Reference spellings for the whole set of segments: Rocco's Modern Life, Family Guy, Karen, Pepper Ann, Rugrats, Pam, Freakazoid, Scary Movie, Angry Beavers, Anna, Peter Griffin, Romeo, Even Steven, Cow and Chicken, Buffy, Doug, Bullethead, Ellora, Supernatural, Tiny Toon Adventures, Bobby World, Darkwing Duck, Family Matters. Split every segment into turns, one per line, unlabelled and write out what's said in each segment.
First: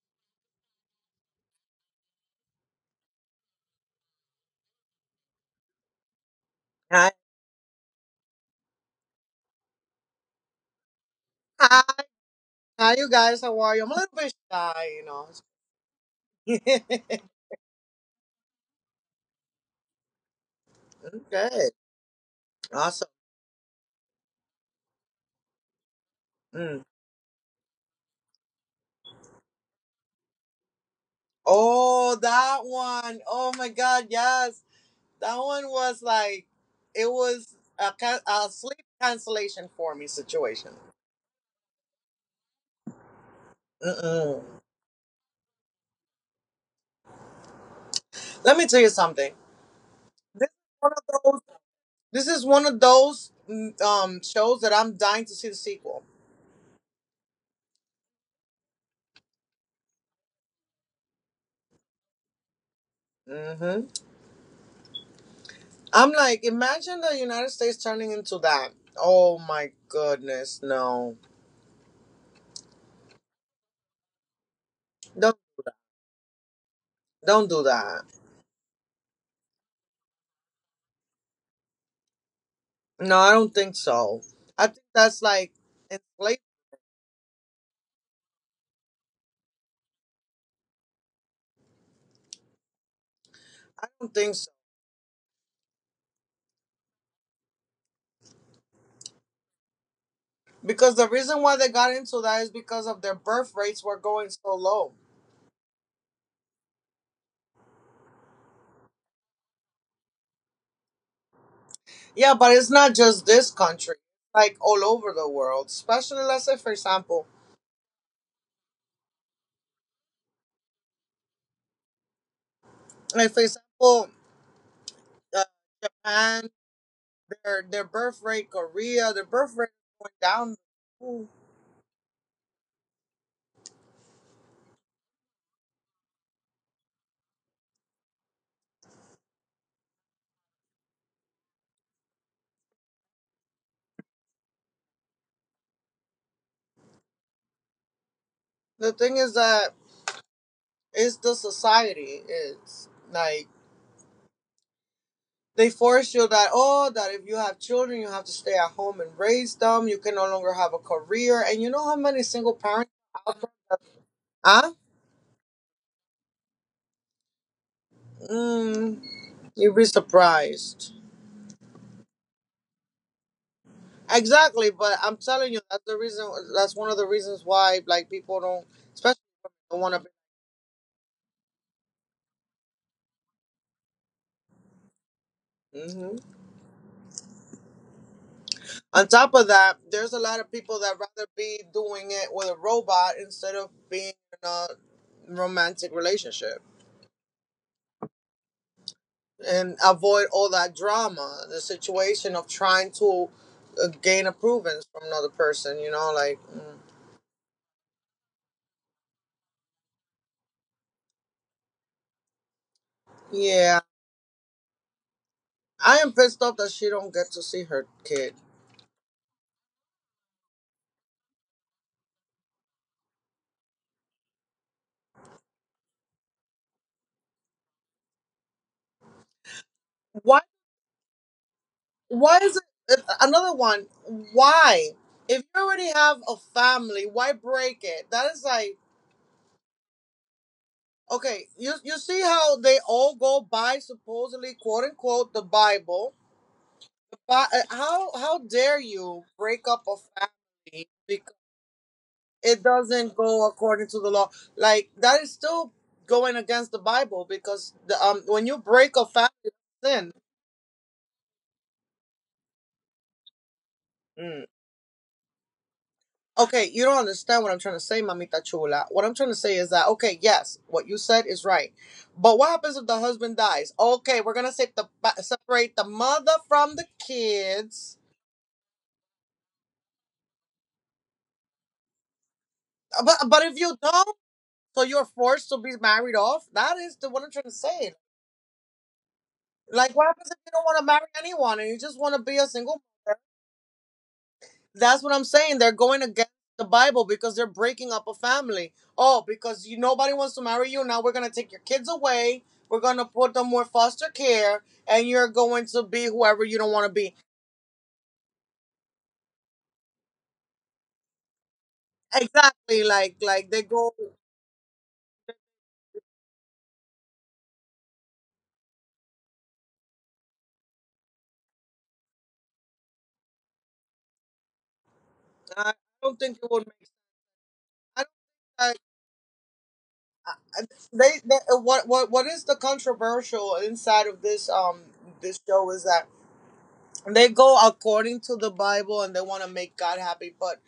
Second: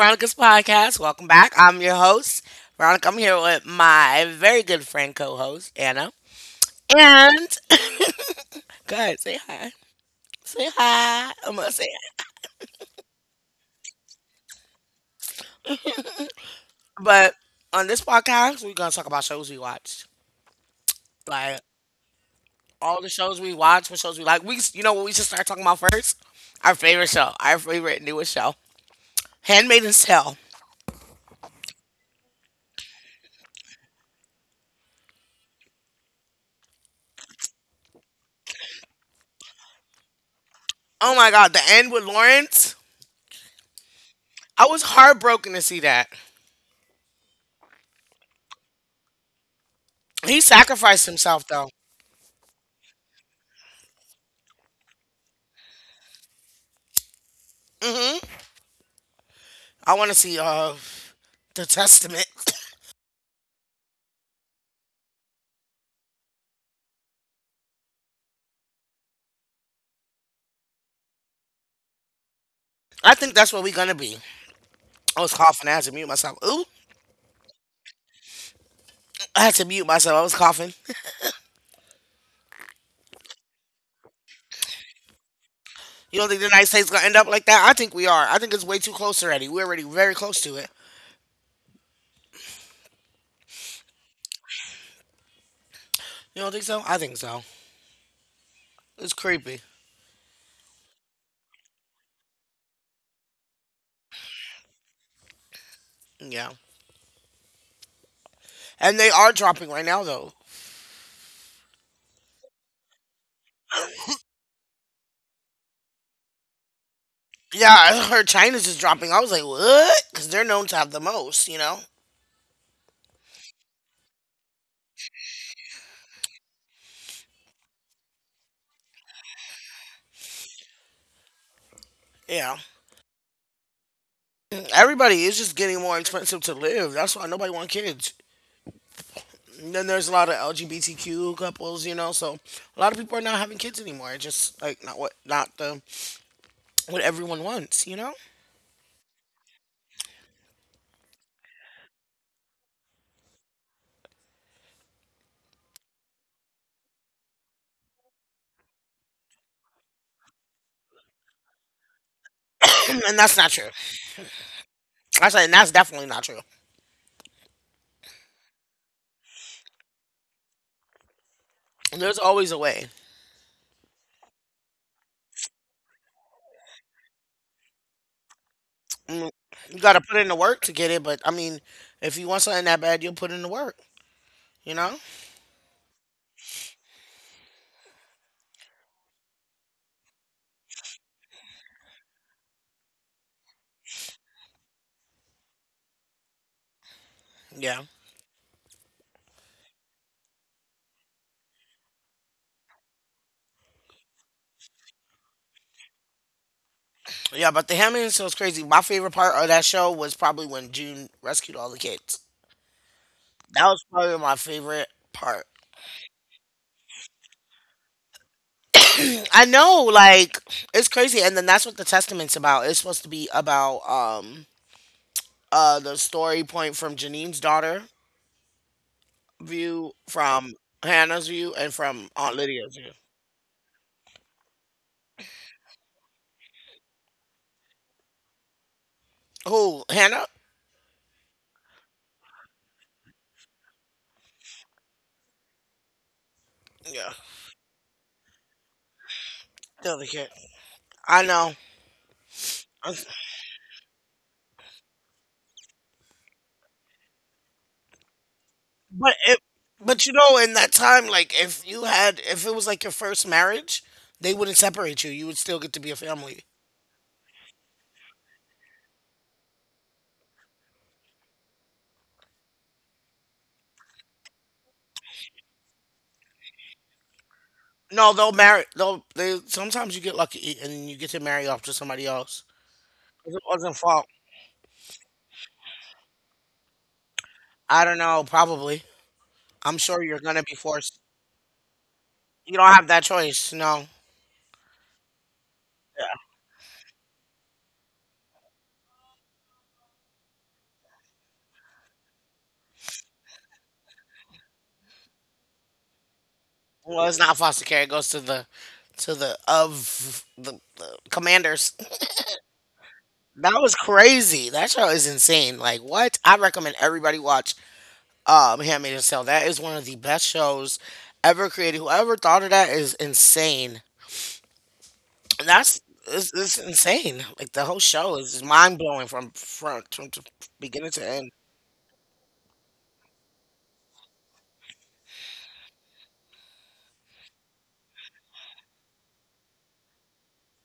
Veronica's podcast. Welcome back. I'm your host, Veronica. I'm here with my very good friend co-host, Anna.
Hi,
And go ahead, say hi. Say hi. I'm gonna
hi,
say hi.
hi, you guys. How are you? I'm a little bit shy, you know.
But on this podcast, we're gonna talk about shows we watched. Like
Good,
all
awesome.
the shows we watch, what shows we like. We You know what we should start talking about first? Our
Mm.
favorite show. Our favorite newest show. Handmaiden's Tale.
Oh, that one. Oh my God, yes, that one was like it was a, can- a sleep cancellation for me situation.
Oh my god, the end with Lawrence.
Mm-mm.
I was heartbroken to see that.
Let me tell you something.
He
This is one
sacrificed
of
himself
those.
though.
This is one of those shows that I'm dying to see the sequel.
Mm-hmm. I want to see the Testament.
Mm-hmm. I'm like, imagine the United States turning into that. Oh my goodness, no.
I think that's what we're gonna be. I was
Don't
coughing. I had to mute myself. Ooh,
don't do that.
I had to mute myself. I was coughing.
No, I don't think so. I think that's like
You don't
enslavement.
think the United States gonna end up like that? I think we are. I think it's way too close already. We're already very close to it.
I don't think so.
You don't think so? I think so. It's creepy.
Because the reason why they got into that is because of their birth rates were going so low.
Yeah. And they are dropping right now though.
Yeah, but it's not just this country. Like all over the world, especially let's say for example,
Yeah, I heard China's just dropping. I was like, what? Because they're known to have the most. You know.
like for example, uh, and their birth rate, Korea, their birth rate went down.
Yeah. Everybody is just getting more expensive to live. That's why nobody want kids. And then there's a lot of LGBTQ couples, you know. So a lot of people are not having kids anymore. It's just like not what not the what everyone wants, you know.
The thing is that it's the society. It's like they force you that oh that if you have children you have to stay at home and raise them, you can no longer have a career and you know how many single parents
And
out
that's
there.
not true.
huh
I said and that's definitely not true.
mm, You'd be surprised,
There's always a way.
exactly, but I'm telling you that's the reason, that's one of the reasons why like people don't, especially
Mm,
don't
you
want
got to
to
put in the work to get it. But I mean, if you want something that bad, you'll put in the work. You know?
be. On top of that, there's a lot of people that rather be doing it with a robot instead of being in a romantic relationship
Yeah.
and avoid all that drama, the situation of trying to gain approvals from another person, you know,
Yeah, but the Hammond show was crazy. My favorite part of that show was probably when June rescued all the kids. That
yeah,
was probably my favorite part.
I am pissed off that she don't get to see her kid.
I know, like it's crazy, and then that's what the testament's about. It's supposed to be about the story point from Janine's daughter view,
Why
from Hannah's view, and from
why
Aunt
is it,
Lydia's view.
if- another one, why if you already have a family, why break it? That is like,
Who, Hannah?
okay, you see how they all go by supposedly quote unquote the Bible.
Yeah,
But how dare you break up a
the other kid.
family?
I know,
It
I-
doesn't go according to the law. Like that is still going against the Bible because when you break a
but
fast,
it,
it's
but
sin.
you know, in that time, like if you had, if it was like your first marriage, they
Mm.
wouldn't separate you. You would still get to be a family.
Okay, you don't understand what I'm trying to say, Mamita Chula. What I'm trying to say is that okay, yes, what you said is right, but what happens if the husband dies? Okay, we're gonna separate the mother from the kids,
No, they'll marry. They'll they. Sometimes you get lucky and you get to marry off to somebody else.
but
'Cause
but
it
if you
wasn't
don't,
fault.
so you're forced to be married off. That is the what I'm trying to
I
say.
don't know, probably. I'm
Like, what
sure you're
happens if
gonna
you
be
don't want to
forced.
marry anyone and you just want to be a
You don't
single?
have that choice. No.
That's what I'm saying. They're going
Yeah.
against the Bible because they're breaking up a family. Oh, because you nobody wants to marry you. Now we're gonna take your kids away. We're gonna put them with foster care, and you're going to be whoever you don't want to
Well,
be.
it's not foster care. It goes to the the commanders.
Exactly. Like
That
they
was
go.
crazy. That show is insane. Like what? I recommend everybody watch Handmaid's Tale. That is one of the best shows ever created. Whoever thought of that is insane.
I
That's
don't
it's,
think it
it's
would make.
insane. Like the whole show is
I don't.
mind blowing from front from to
I,
beginning to
they,
end.
they what is the controversial inside of this this show is that they go according to the Bible and they want to make God happy, but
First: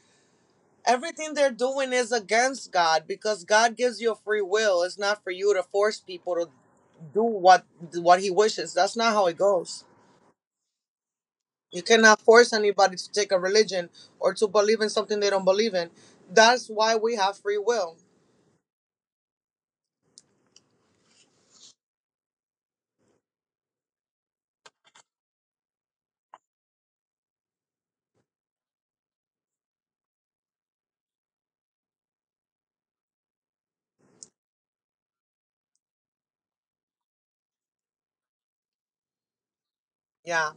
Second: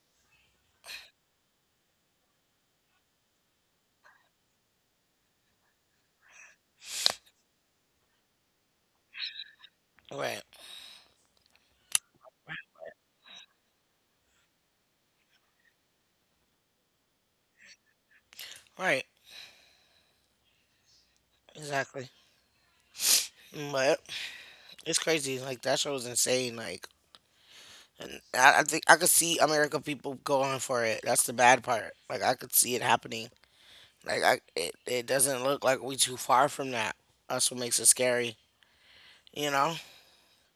everything they're doing is against God because God gives you a free will. It's not for you to force people to do what He wishes. That's not how it goes.
Right.
You cannot force anybody to take a religion or to believe in something they don't believe in. That's why we have free will.
Right. Exactly. But it's crazy. Like that show was insane. Like, and I think I could see American people going for it. That's the bad part. Like I could see it happening. It doesn't look like we too far from that. That's what makes it scary. You know,
Yeah.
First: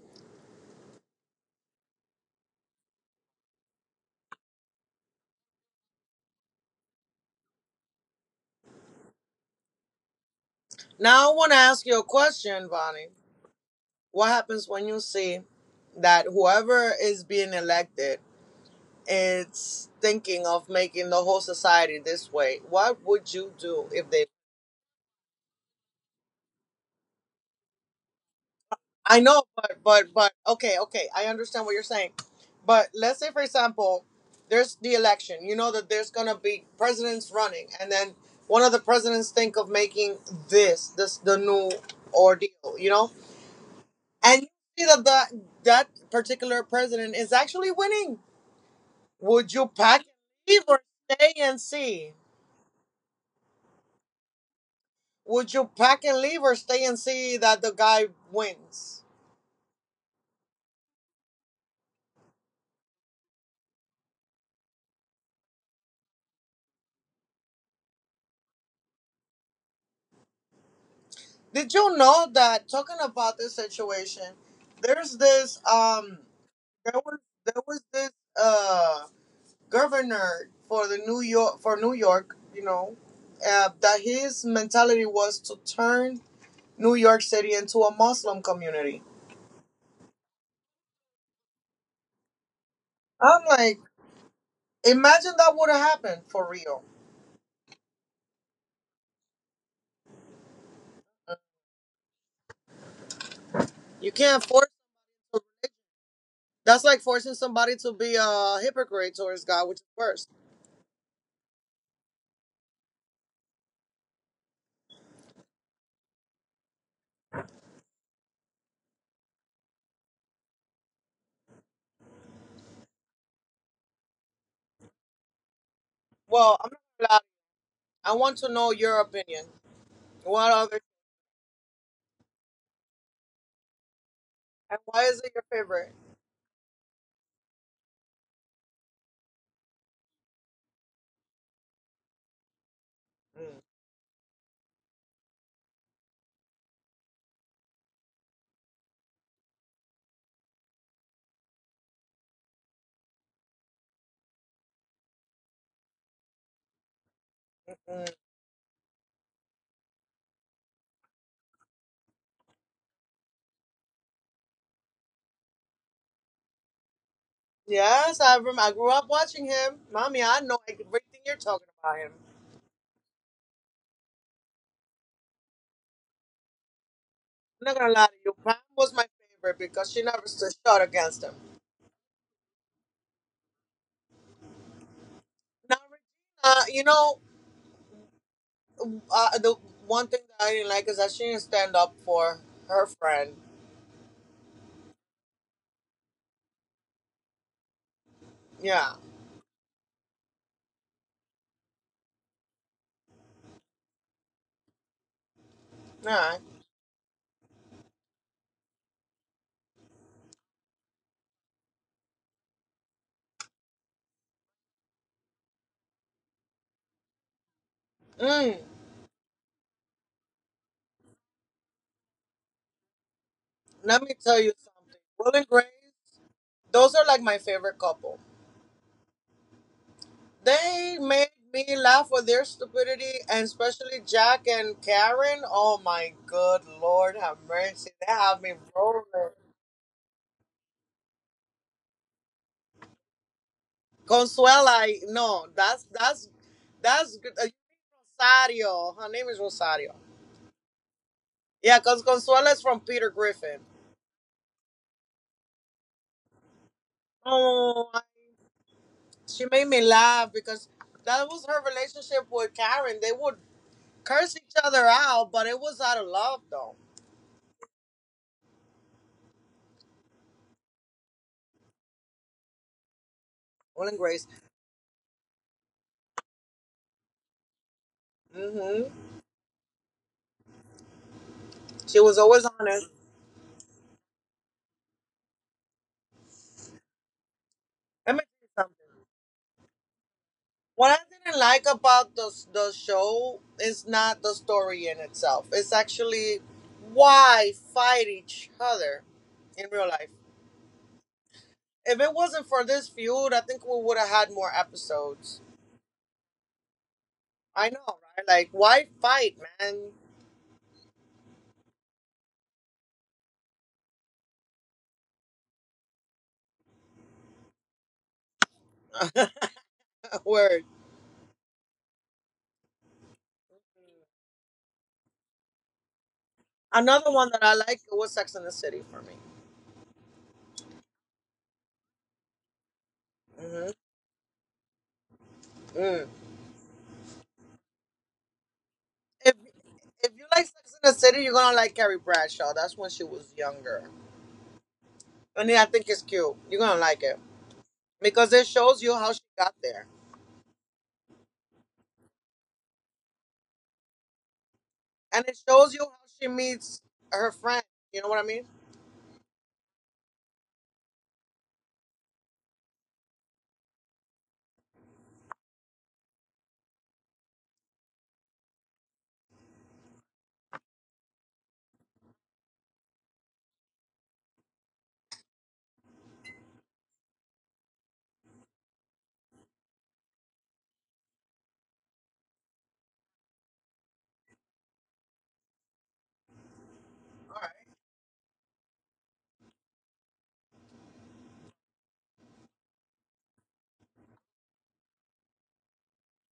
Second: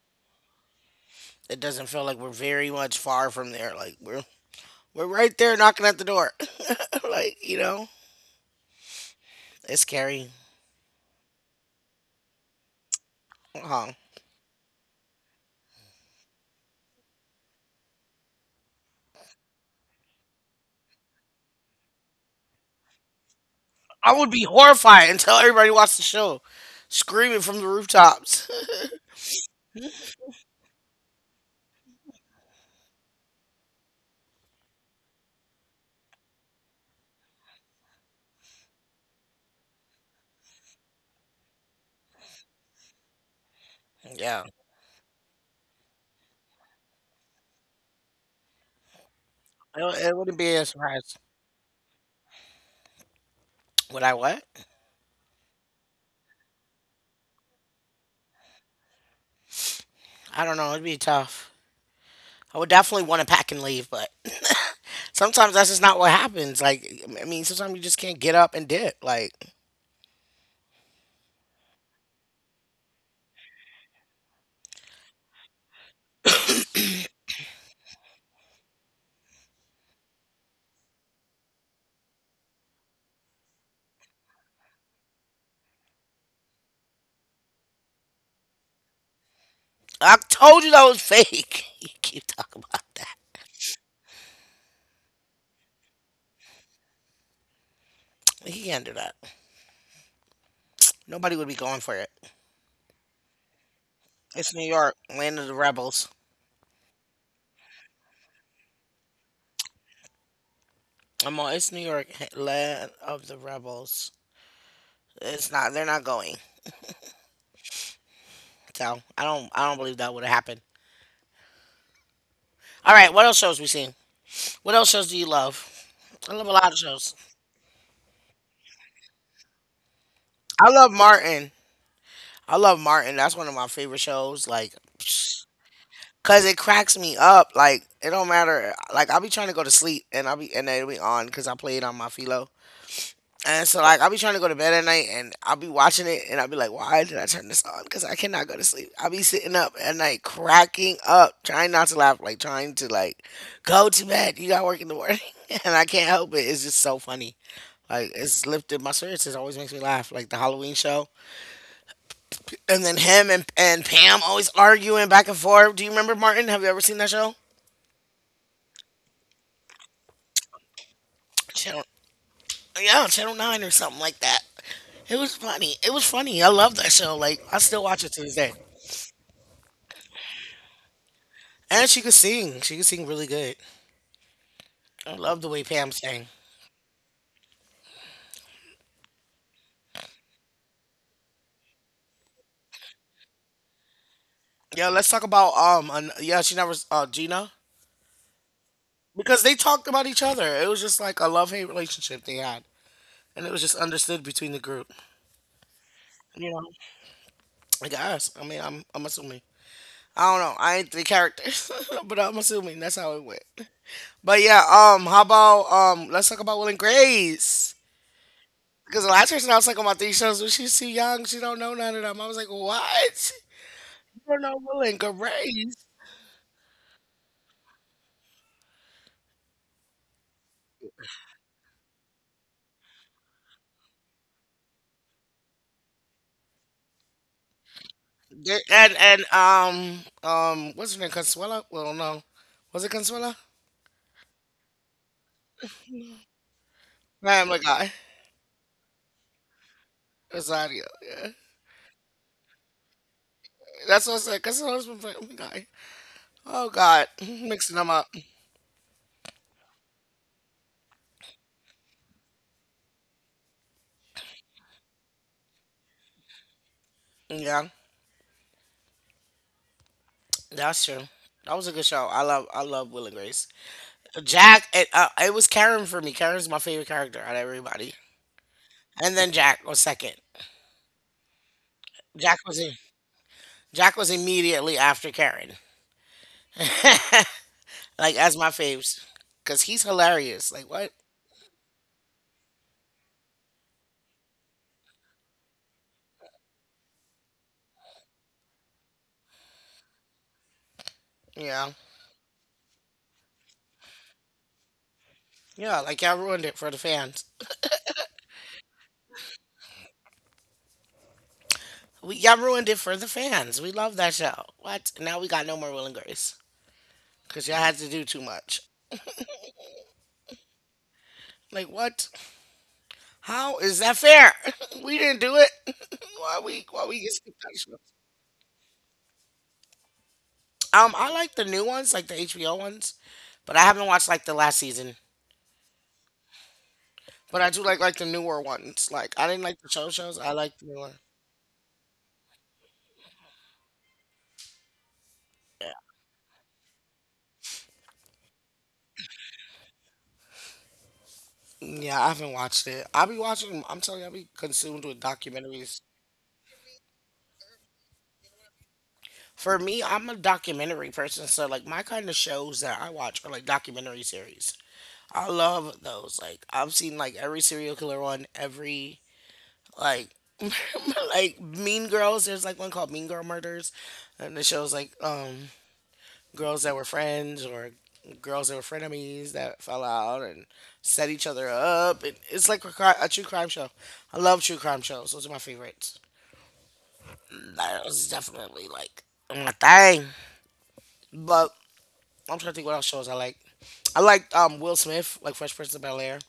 it doesn't feel like we're very much far from there. We're right there knocking at the door. Like you know, it's scary.
Now I want to ask you a question, Bonnie.
Huh.
What happens when you see that whoever is being elected is thinking of making the whole society this way? What would you do if
I
they—
would be horrified until everybody watched the show, screaming from the rooftops.
I know, but okay, okay, I understand what you're saying. But let's say, for example, there's the election. You know that there's gonna be presidents running, and then one of the presidents think of making this the new ordeal. You know, and
Yeah,
you see that that particular president is actually winning. Would you pack
it,
and
it wouldn't be
leave
a
or
surprise.
stay and see?
Would I what?
Would you pack and leave or stay and see that the guy wins?
I don't know. It'd be tough. I would definitely want to pack and leave, but sometimes that's just not what happens. Like, I mean, sometimes you just can't get up and dip. Like,
Did you know that talking about this situation, there's this there was there was this uh governor for the New York, you know, that his mentality was to turn New York City into a Muslim community.
I told you that was fake. You keep talking about that.
I'm like, imagine that would have happened for real.
He can't do that. Nobody would be going for it.
You can't
It's
force—
New York, land of the rebels.
that's like forcing somebody to be a hypocrite towards God, which is worse.
I'm on. It's New York, land of the rebels. It's not. They're not going. So. I don't believe that would have happened. All right. What else shows we seen? What else shows do you love? I love a
Well, I'm
lot of
not gonna
shows.
lie. I want to know your opinion. What
I
other—
love Martin. I love Martin. That's one of my favorite shows. Like,
And why is it your favorite?
cause it cracks me up. Like, it don't matter. Like, I'll be trying to go to sleep and I'll be and it'll be on because I play it on my philo. And so, like, I'll be trying to go to bed at night and I'll be watching it and I'll be like, why did I turn this on? Because I cannot go to sleep. I'll be sitting up at night cracking up, trying not to laugh, like, go to bed. You got work in the morning. And I can't help it. It's just so funny. Like,
Mm-hmm.
it's lifted my spirits. It always makes me laugh. Like, the Halloween show. And then him and Pam always arguing back and forth. Do you remember Martin? Have you ever seen that show?
Yes, I rem- I grew up watching him. Mommy, I know everything you're talking
Channel,
about him.
yeah, Channel 9 or something like that. It was funny. It was funny. I love that show. Like I
I'm not
still
gonna
watch
lie
it
to
to
you.
this day.
Pam was my favorite because she never stood shot against him.
And she could sing. She could sing really good. I love the way
Now,
Pam sang.
Regina, you know, the one thing that I didn't like is that she didn't stand up for her friend.
Yeah, let's talk about yeah, she never Gina
Yeah.
because they talked about each other. It was just like a love hate relationship they had, and it was just understood between the group.
All right.
You know, I guess. I mean, I'm assuming. I don't know. I ain't the character, but I'm assuming that's how it went. But yeah, how about let's talk about Will and Grace
Mm.
because the last person I was talking about these shows was she's too young, she don't know none of them. I was like, what?
Let me
You don't
tell you
know Will and
something. Will and Grace,
Grace?
those are like my favorite couple. They made me laugh with their stupidity, and especially Jack and Karen. Oh my good lord, have mercy! They have me
They- And
rolling.
and um um, what's her name? Consuela? Well, no, was it Consuela?
Consuela, I- no, that's that's good.
I am the guy.
Rosario, her name is Rosario.
Rosario. Yeah,
Yeah, because Consuela is from Peter Griffin.
that's what I said. Consuela's from Family Guy. Oh God, mixing them
Oh,
up.
she made me laugh because that was her relationship with Karen. They would curse each other out, but it was out of love, though.
Yeah, that's true. That was a good show. I love Will and Grace.
Will and grace.
It was Karen for me. Karen's my favorite character out of everybody.
hmm
And then Jack was second.
She was
Jack
always
was in,
honest.
Jack was immediately after Karen.
Let
Like
me
as
tell you
my faves.
something.
Cause he's hilarious. Like what?
What I didn't like about the show is not the story in itself. It's actually why fight each other in real life.
Yeah.
If it wasn't for this feud, I think we would have had more episodes.
Yeah, like y'all ruined it for the fans.
I know, right? Like, why fight, man?
We Y'all ruined it for the fans. We love that show. What? Now we got no more Will and Grace. Cause y'all had to do too much.
Word.
Like what? How is that fair? We didn't do it. Why we
Another
get
one that
skipped
I
that show?
like was Sex in the City for me.
I like the new ones, like the HBO ones, but I
hmm
haven't watched like the last season.
Mm.
But I do like the newer ones. Like I
If
didn't like the show shows.
you
I
like
like the
Sex
newer.
in the City, you're gonna like Carrie Bradshaw. That's when she was younger, and yeah, I
Yeah,
think it's cute. You're gonna like it. Because it shows you how she got there,
yeah, I haven't watched it. I'll be watching. 'Em- I'm telling you, I'll be consumed with
and it shows
documentaries.
you how she meets her friend. You know what I mean?
For me, I'm a documentary person, so like my kind of shows that I watch are like documentary series. I love those. Like I've seen like every serial killer one, every like like Mean Girls. There's like one called Mean Girl Murders, and the show's like girls that were friends or girls that were frenemies that fell out and set each other up. It's like a true crime show. I love true crime shows. Those are my favorites.
All right.
That was definitely like my thing. But I'm trying to think what else shows I like. I like Will Smith, like Fresh Prince of Bel Air.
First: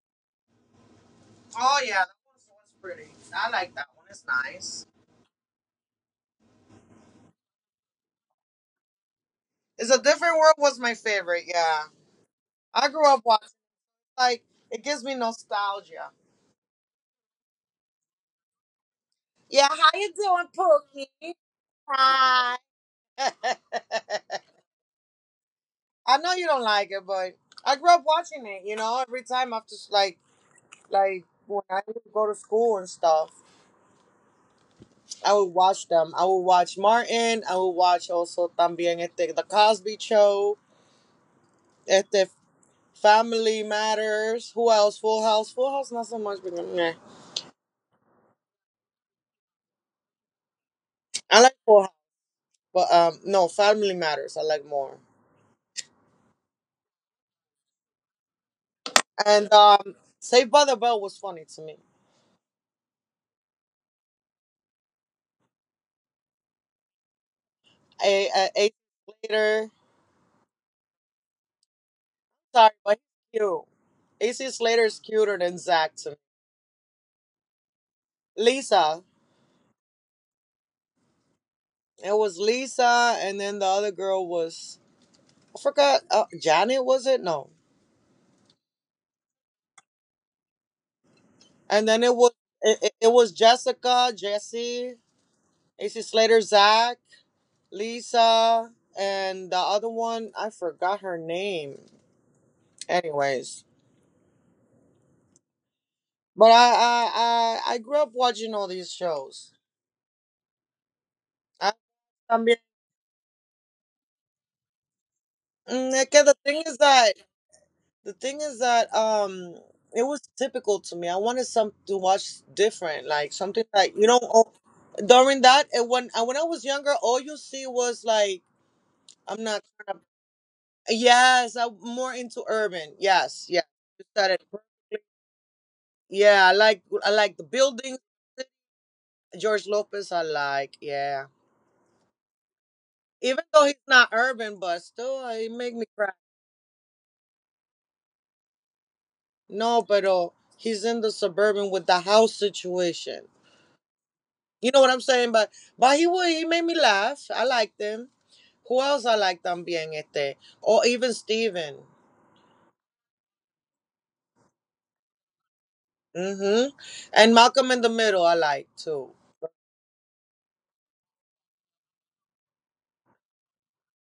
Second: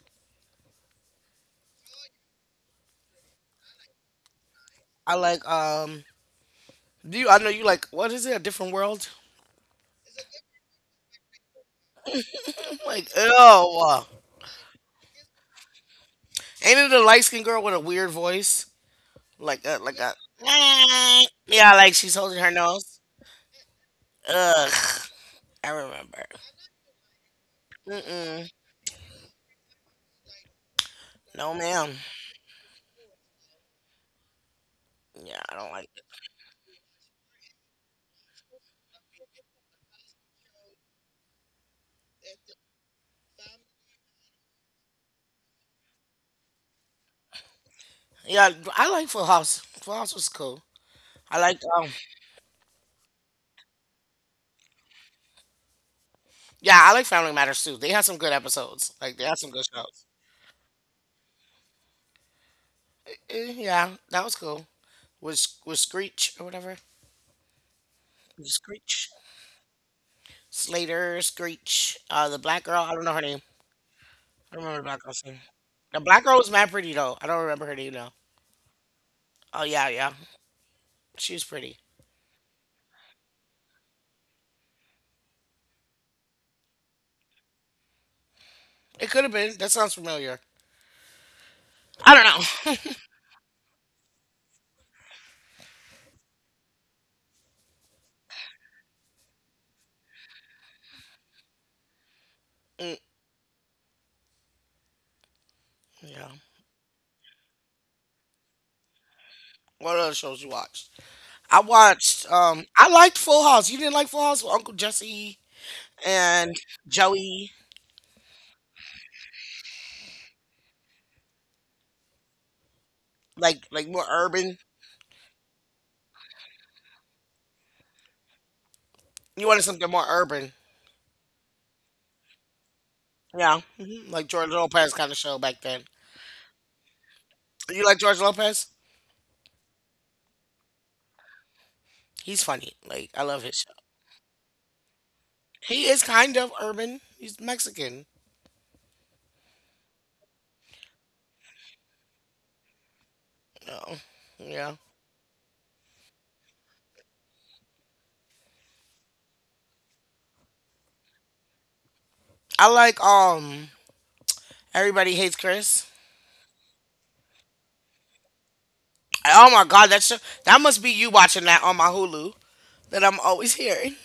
Oh yeah, that one was pretty. I like that one. It's nice.
I like. Do you? I know you like. What is it? A different world?
It's a different world was my favorite. Yeah, I
Like
grew up watching.
ew.
Like it gives me nostalgia.
Ain't it a light skinned girl with a weird voice? Like
Yeah,
a,
how
like a.
you doing, Pookie?
Yeah, like she's holding her
Hi.
nose. Ugh, I remember.
I know you don't like it, but I grew up
Mm-mm.
watching it. You know, every time after like
No,
when I
ma'am.
would go to school and stuff.
Yeah,
I
I
would
don't like
watch
it.
them. I would watch Martin. I would watch also también este, The Cosby Show, este, Family Matters. Who else? Full House. Full House not so much, but meh.
Yeah, I like Full House. Full House was cool. I
I
like
like Full House, but no, Family Matters, I like more.
yeah, I like Family Matters too. They had some good episodes. Like they had some
And
good shows.
Saved by the Bell was funny to me.
Eh, yeah, that was cool. Was Screech or whatever? Was
AC
Screech.
Slater.
Slater, Screech, the black
Sorry,
girl, I don't
but
know her name.
he's cute.
I
AC
don't remember the
Slater
black
is
girl's name.
cuter than
The
Zach to
black
me.
girl was mad pretty though. I don't remember her name though.
Lisa.
Oh yeah, yeah. She was pretty.
It was Lisa, and then the other girl was— I forgot. Janet was it? No.
It could have been. That sounds familiar.
And then
I
it was—
don't know.
it was Jessica, Jesse, AC Slater, Zach, Lisa, and the other one I forgot her name.
Mm,
Anyways,
yeah.
but I grew up watching all these shows.
What other shows you watched? I
I
watched.
también.
I liked Full House. You didn't like Full House with Uncle Jesse
Mm, es que the
and
thing is that
Joey,
the thing is that it was typical to me. I wanted some to watch different, like something
like
like
more
you know. Oh,
urban.
during that, and when I was younger, all you see was like—
You
I'm
wanted
not.
something more urban,
Yes, I'm more into urban. Yes,
yeah,
yeah. You
hmm like
said it
George Lopez
perfectly.
kind of show back then.
Yeah, I like the
You like
buildings.
George Lopez?
George Lopez, I like. Yeah,
He's funny. Like I love
even
his
though
show.
he's not urban, but still, he make me
He is
cry.
kind of urban. He's Mexican.
No, but oh, he's in the suburban with the house situation.
Oh,
You
yeah.
know what I'm saying? But he made me laugh. I liked him. Who else I like también este? Or even Steven.
I like. Everybody hates Chris.
Mm-hmm. And Malcolm in the Middle, I like too.
Oh my God, that show. That must be you watching that on my Hulu that I'm always hearing.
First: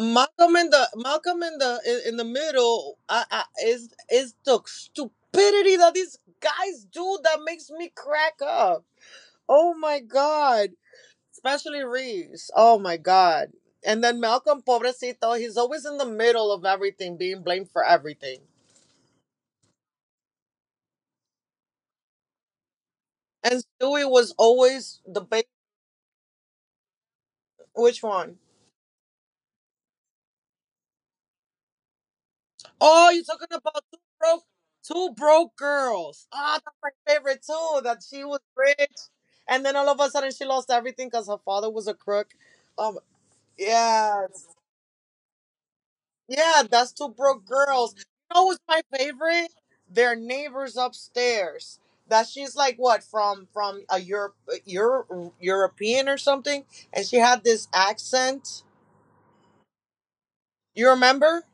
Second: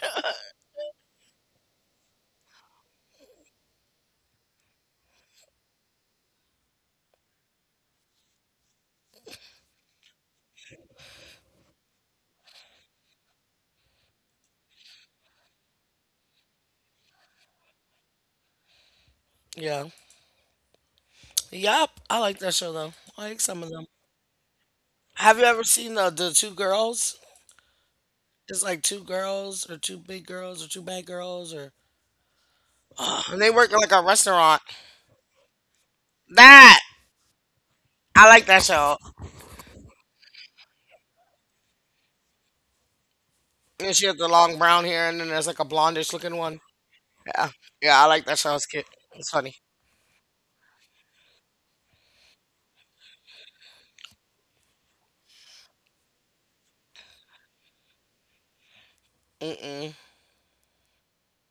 Malcolm in the middle is the stupidity that these guys do that makes me crack up. Oh my god, especially Reeves. Oh my god, and then Malcolm Pobrecito, he's always in the middle of everything, being blamed for everything.
Yeah. Yup, I like that show though. I like
And
some of them.
Stewie was always the
Have
ba-
you ever seen the two girls?
which one?
It's like two girls or two big girls or two bad girls or
Oh, you're
ugh, and
talking
they work at
about
like a restaurant.
two broke girls. Ah, that's
That
my favorite too. That she
I
was
like that
rich.
show.
And then all of a sudden she lost everything because her father was a crook. Um,
And she had
yeah,
the long brown hair, and then there's like a blondish looking
yeah,
one.
that's two broke
Yeah,
girls. You
yeah, I like that
know
show.
what's
It's
my
cute. It's
favorite?
funny.
Their neighbors upstairs. That she's like what from a Europe, Euro European or something, and she had this accent.
Mm-mm.
You remember?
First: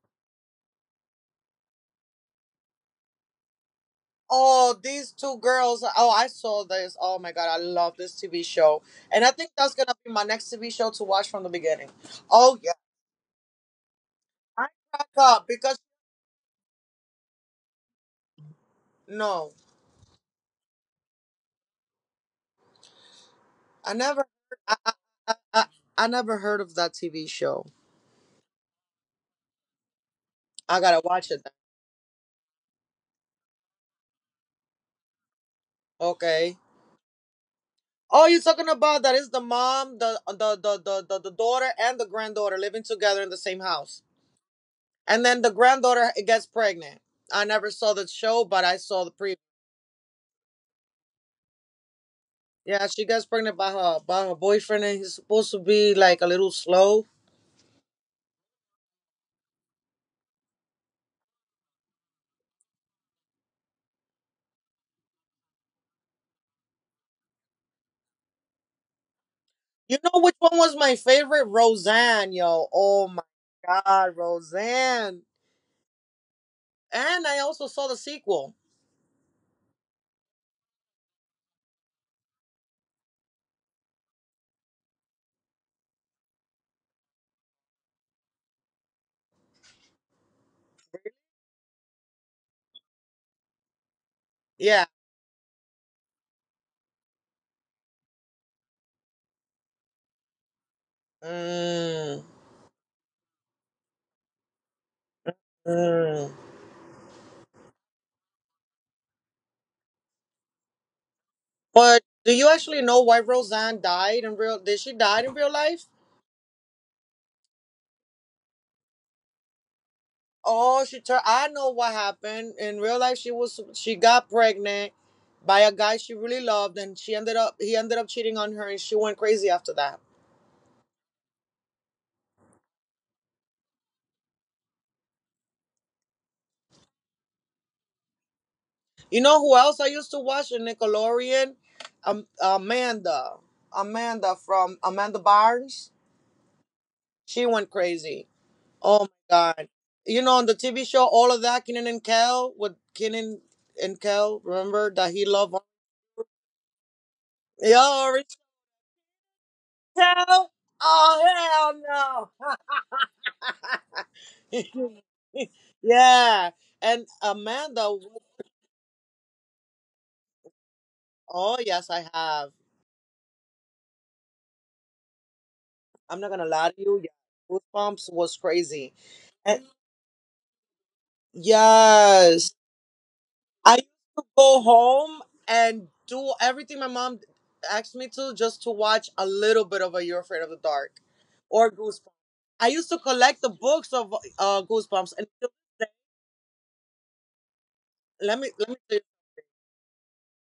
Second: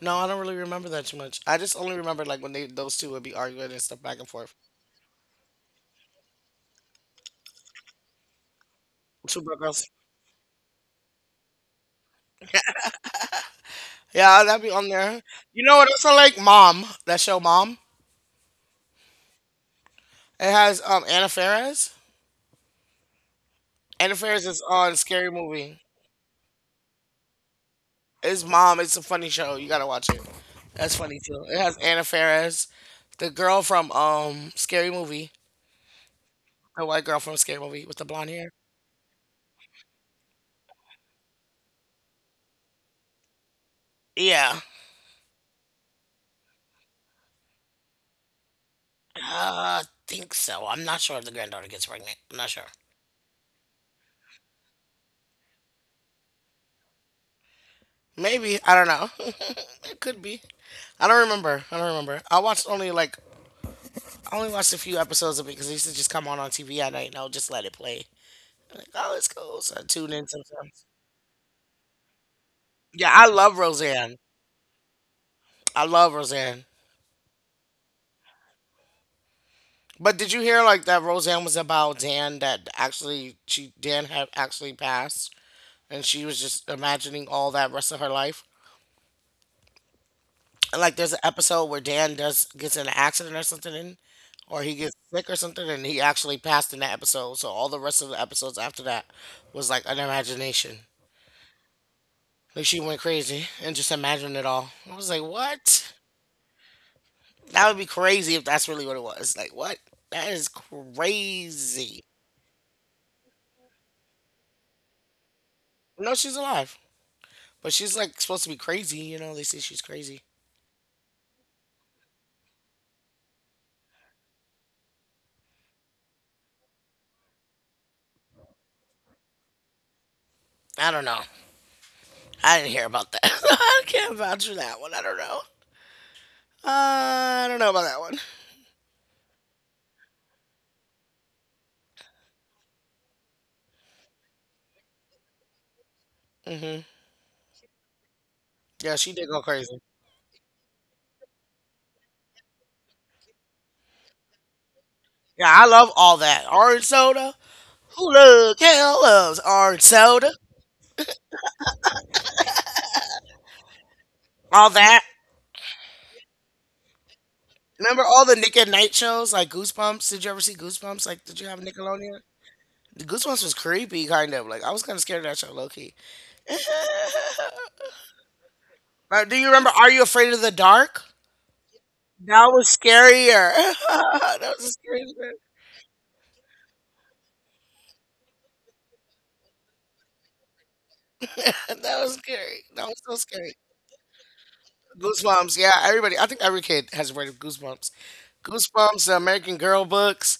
No, I don't really remember that too much. I just only remember like when they those two would be arguing and stuff back and forth.
Oh, these two girls. Oh, I saw this. Oh my god, I love this TV show, and I
Two
think
Broke
that's
girls.
gonna be my next TV show to watch from the beginning. Oh yeah,
Yeah, that'd be
I
on
crack
there.
up
You know
because
what else I like? Mom. That show, Mom.
no.
It has Anna Faris. Anna
I
Faris
never,
is on
I, I,
Scary
I,
Movie.
I I never heard of that TV show.
It's Mom. It's a funny show. You gotta watch it. That's
I gotta
funny too.
watch
It
it. Then.
has Anna Faris, the girl from Scary Movie,
Okay.
the white girl from Scary Movie with the blonde
Oh, you're
hair.
talking about that is the mom, the daughter, and the granddaughter living together in the same house,
Yeah,
and then the granddaughter gets pregnant. I never saw the show, but I saw the pre.
uh, I think so. I'm not sure if the granddaughter gets pregnant. I'm not sure.
Yeah, she gets pregnant by her boyfriend, and he's supposed to be like a little slow.
Maybe I don't know. It could be. I don't remember. I don't remember. I watched only I only watched a few episodes of it because it used to just come on TV at night and I'll just let it play. I'm like, oh, it's cool. So I
You
tune
know
in
which one was
sometimes.
my favorite? Roseanne, yo. Oh
Yeah,
my
I love
god,
Roseanne.
Roseanne.
I love Roseanne.
And I also saw the sequel.
But did you hear like that Roseanne was about Dan, that actually she, Dan had actually passed, and she was just imagining all that rest of her life? And like there's an episode where Dan does, gets in an accident or something, or he
Yeah.
gets sick or something, and he actually passed in that episode. So all the rest of the episodes after that was like an imagination.
Mm,
Like she went crazy and just imagined it all. I was like, what?
mm.
That would be crazy if that's really what it was. Like what? That is
But
crazy.
do you actually know why Roseanne died in real? Did she die in real life?
No, she's alive. But she's like supposed to be crazy, you know. They say she's crazy.
Oh, she turned. I know what happened in real life. She got pregnant by a guy she really loved, and she ended up he ended up cheating on her, and she went crazy after that.
I don't know. I didn't hear about that. I can't vouch for that one. I don't know. I don't know about that one.
You know who else I used to watch in Nickelodeon? Um, Amanda, Amanda from Amanda Barnes.
Hmm.
She went crazy.
Yeah,
Oh
she
my
did go
god.
crazy.
You know, on the TV show, all of that, Kenan and Kel, with Kenan and Kel, remember that he
Yeah,
loved.
I love All That. Orange soda.
Yo,
Who
Rich
loves? Kale loves orange soda.
Kel? Oh, hell
All
no.
That.
Yeah. And Amanda,
Remember all the Nick at Night shows like Goosebumps? Did you ever see Goosebumps? Like, did you
oh,
have
yes, I
Nickelodeon?
have.
The Goosebumps was creepy, kind of. Like, I was kind of scared of that show, low key.
I'm not going to lie to you. Yeah. Goosebumps was crazy.
Do you
And
remember Are You Afraid of the Dark? That
yes.
was scarier.
I used to
That
go
was scary.
home and do everything my mom asked me to just to watch a little bit of a You're Afraid of the Dark or
That
Goosebumps.
was scary.
I
That
used to
was so
collect the
scary.
books of Goosebumps and to
Goosebumps. Yeah,
this day-
everybody. I think every kid has read Goosebumps.
let me tell you.
Goosebumps, the American Girl books.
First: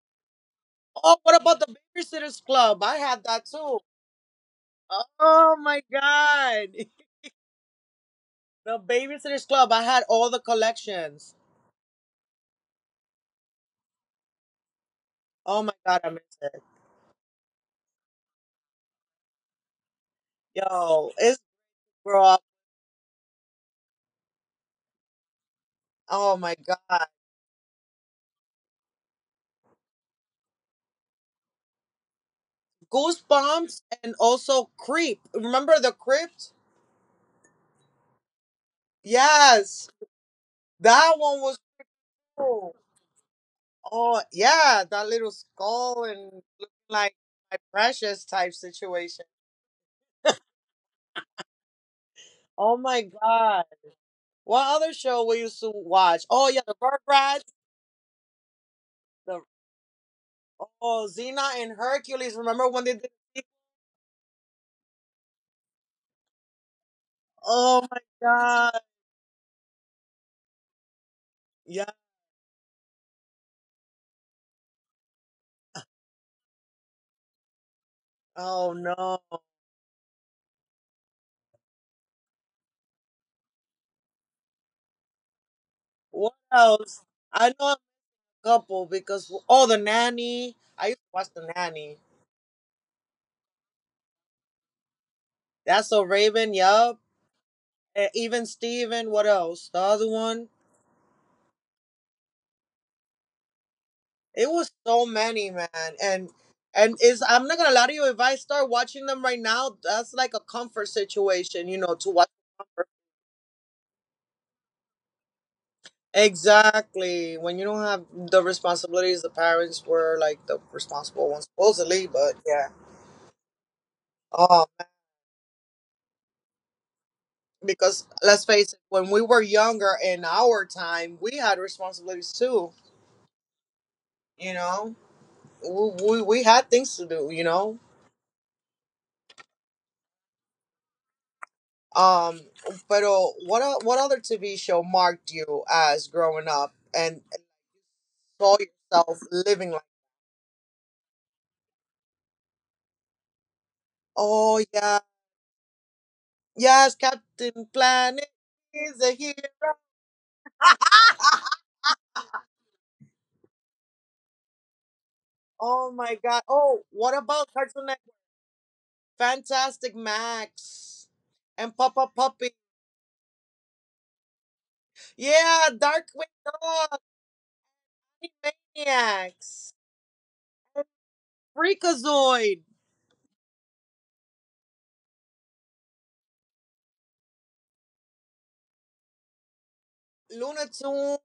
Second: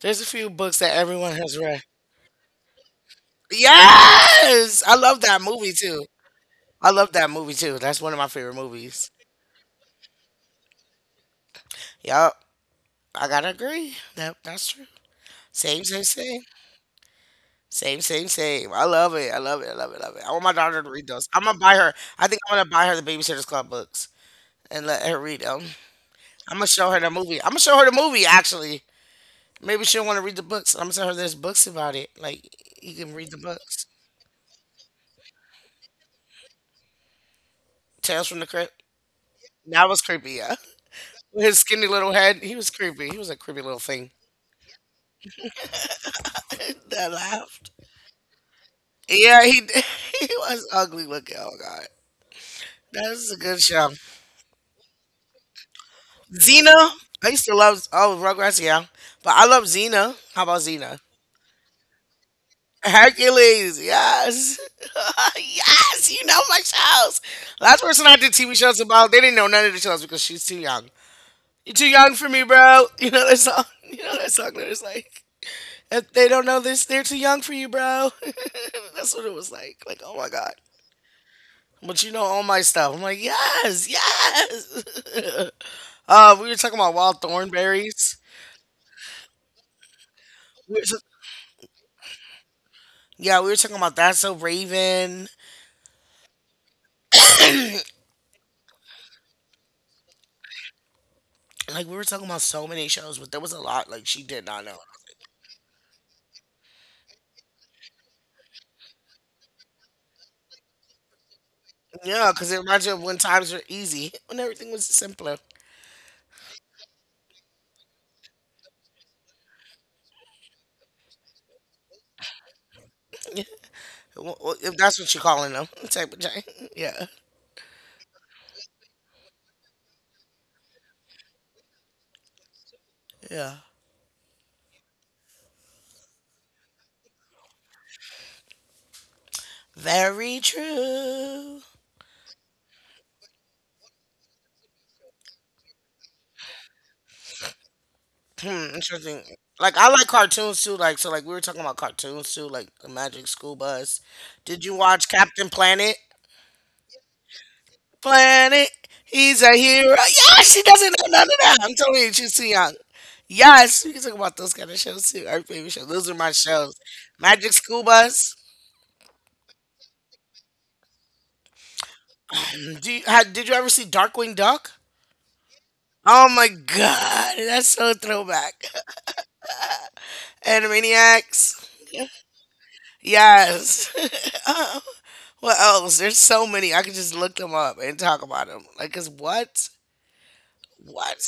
There's a few books that
Oh,
everyone
what
has
about the
read.
Babysitters Club? I had that too.
Yes, I love that
Oh
movie
my
too.
god.
I love that movie too. That's one of my favorite
The
movies.
Babysitters Club. I had all the collections.
Yup, I gotta agree. That, that's true.
Oh my
Same, same,
god, I miss
same.
it.
Same, same, same. I love it. I love it. I love it. Love it. I want my daughter to read
Yo,
those.
it's
I'm gonna buy her.
grow
I think
up.
I'm gonna buy her the Babysitter's Club books and let her read them.
Oh
I'm
my
gonna show her the
god.
movie. I'm gonna show her the movie actually. Maybe she'll want to read the books. I'm gonna tell her there's books about it. Like, you can read the
Goosebumps
books.
and also Creep. Remember the Crypt?
Tales from the Crypt. That
Yes,
was creepy, yeah.
that one
With his
was
skinny little head, he was
cool.
creepy. He was a creepy little thing.
Oh, yeah, that little skull and looking
That
like my
laughed.
precious type situation.
Yeah, he he was ugly looking. Oh god,
Oh my
that is a good
God.
show.
What other show we used to watch? Oh, yeah, the
Xena. I used
Rugrats,
to love, oh, Rugrats, yeah, but
the
I love Xena. How about Xena?
oh, Xena and Hercules. Remember when they did?
Hercules, yes. Yes, you know my shows. Last
Oh my
person I did TV shows
God.
about, they didn't know none of the shows because she's too young. You're too
Yeah.
young for me, bro. You know that song? You know that song that was like, if they don't know this, they're too young for you, bro.
Oh
That's
no.
what it was like. Like, oh my God. But you know all my stuff. I'm like, yes, yes.
What
We were talking about
else?
Wild
I know a
Thornberries.
couple because oh, the nanny.
We were ta-
I used to watch the nanny.
yeah, we were talking about That's So Raven.
That's so Raven. Yup. Eh, Even Steven, what else? The other one?
Like, we were talking about so many shows, but there was a lot, like, she did
It
not know.
was so many, man, and and is I'm not gonna lie to you. If I start watching them right now, that's like a comfort situation, you know, to
Yeah,
watch.
because it reminds you of when times were easy, when everything was simpler.
Exactly. When you don't have the responsibilities, the parents were like the responsible ones, supposedly. But yeah,
Yeah. Well,
um,
if that's what you're calling them, type of thing. Yeah,
because let's face it, when we were younger in our time, we had responsibilities too.
yeah.
You know, we we had things to do. You know,
Very true.
Um, pero what other TV show marked you as growing up and saw
Hmm, interesting.
yourself living
Like, I
like,
like cartoons too. Like so, like we were talking about cartoons too. Like the Magic School Bus. Did
oh
you
yeah,
watch Captain Planet?
yes, Captain Planet
Planet,
is a hero.
he's a hero. Yeah, she doesn't know none of that. I'm telling you, she's too young. Yes, we can talk about those kind of shows too. Our favorite shows.
Oh
Those are
my
my
God.
shows.
Oh, what about
Magic School
Cartoon Network?
Bus.
Fantastic Max and Papa Puppy.
Do you, ha Did you ever see Darkwing Duck?
Yeah,
Oh
Darkwing
my
Dog,
god, that's so throwback.
Maniacs,
Animaniacs.
Freakazoid,
Yes. Uh, what else? There's so many. I could just look them up and talk about them. Like, cause what?
Looney Tunes.
What?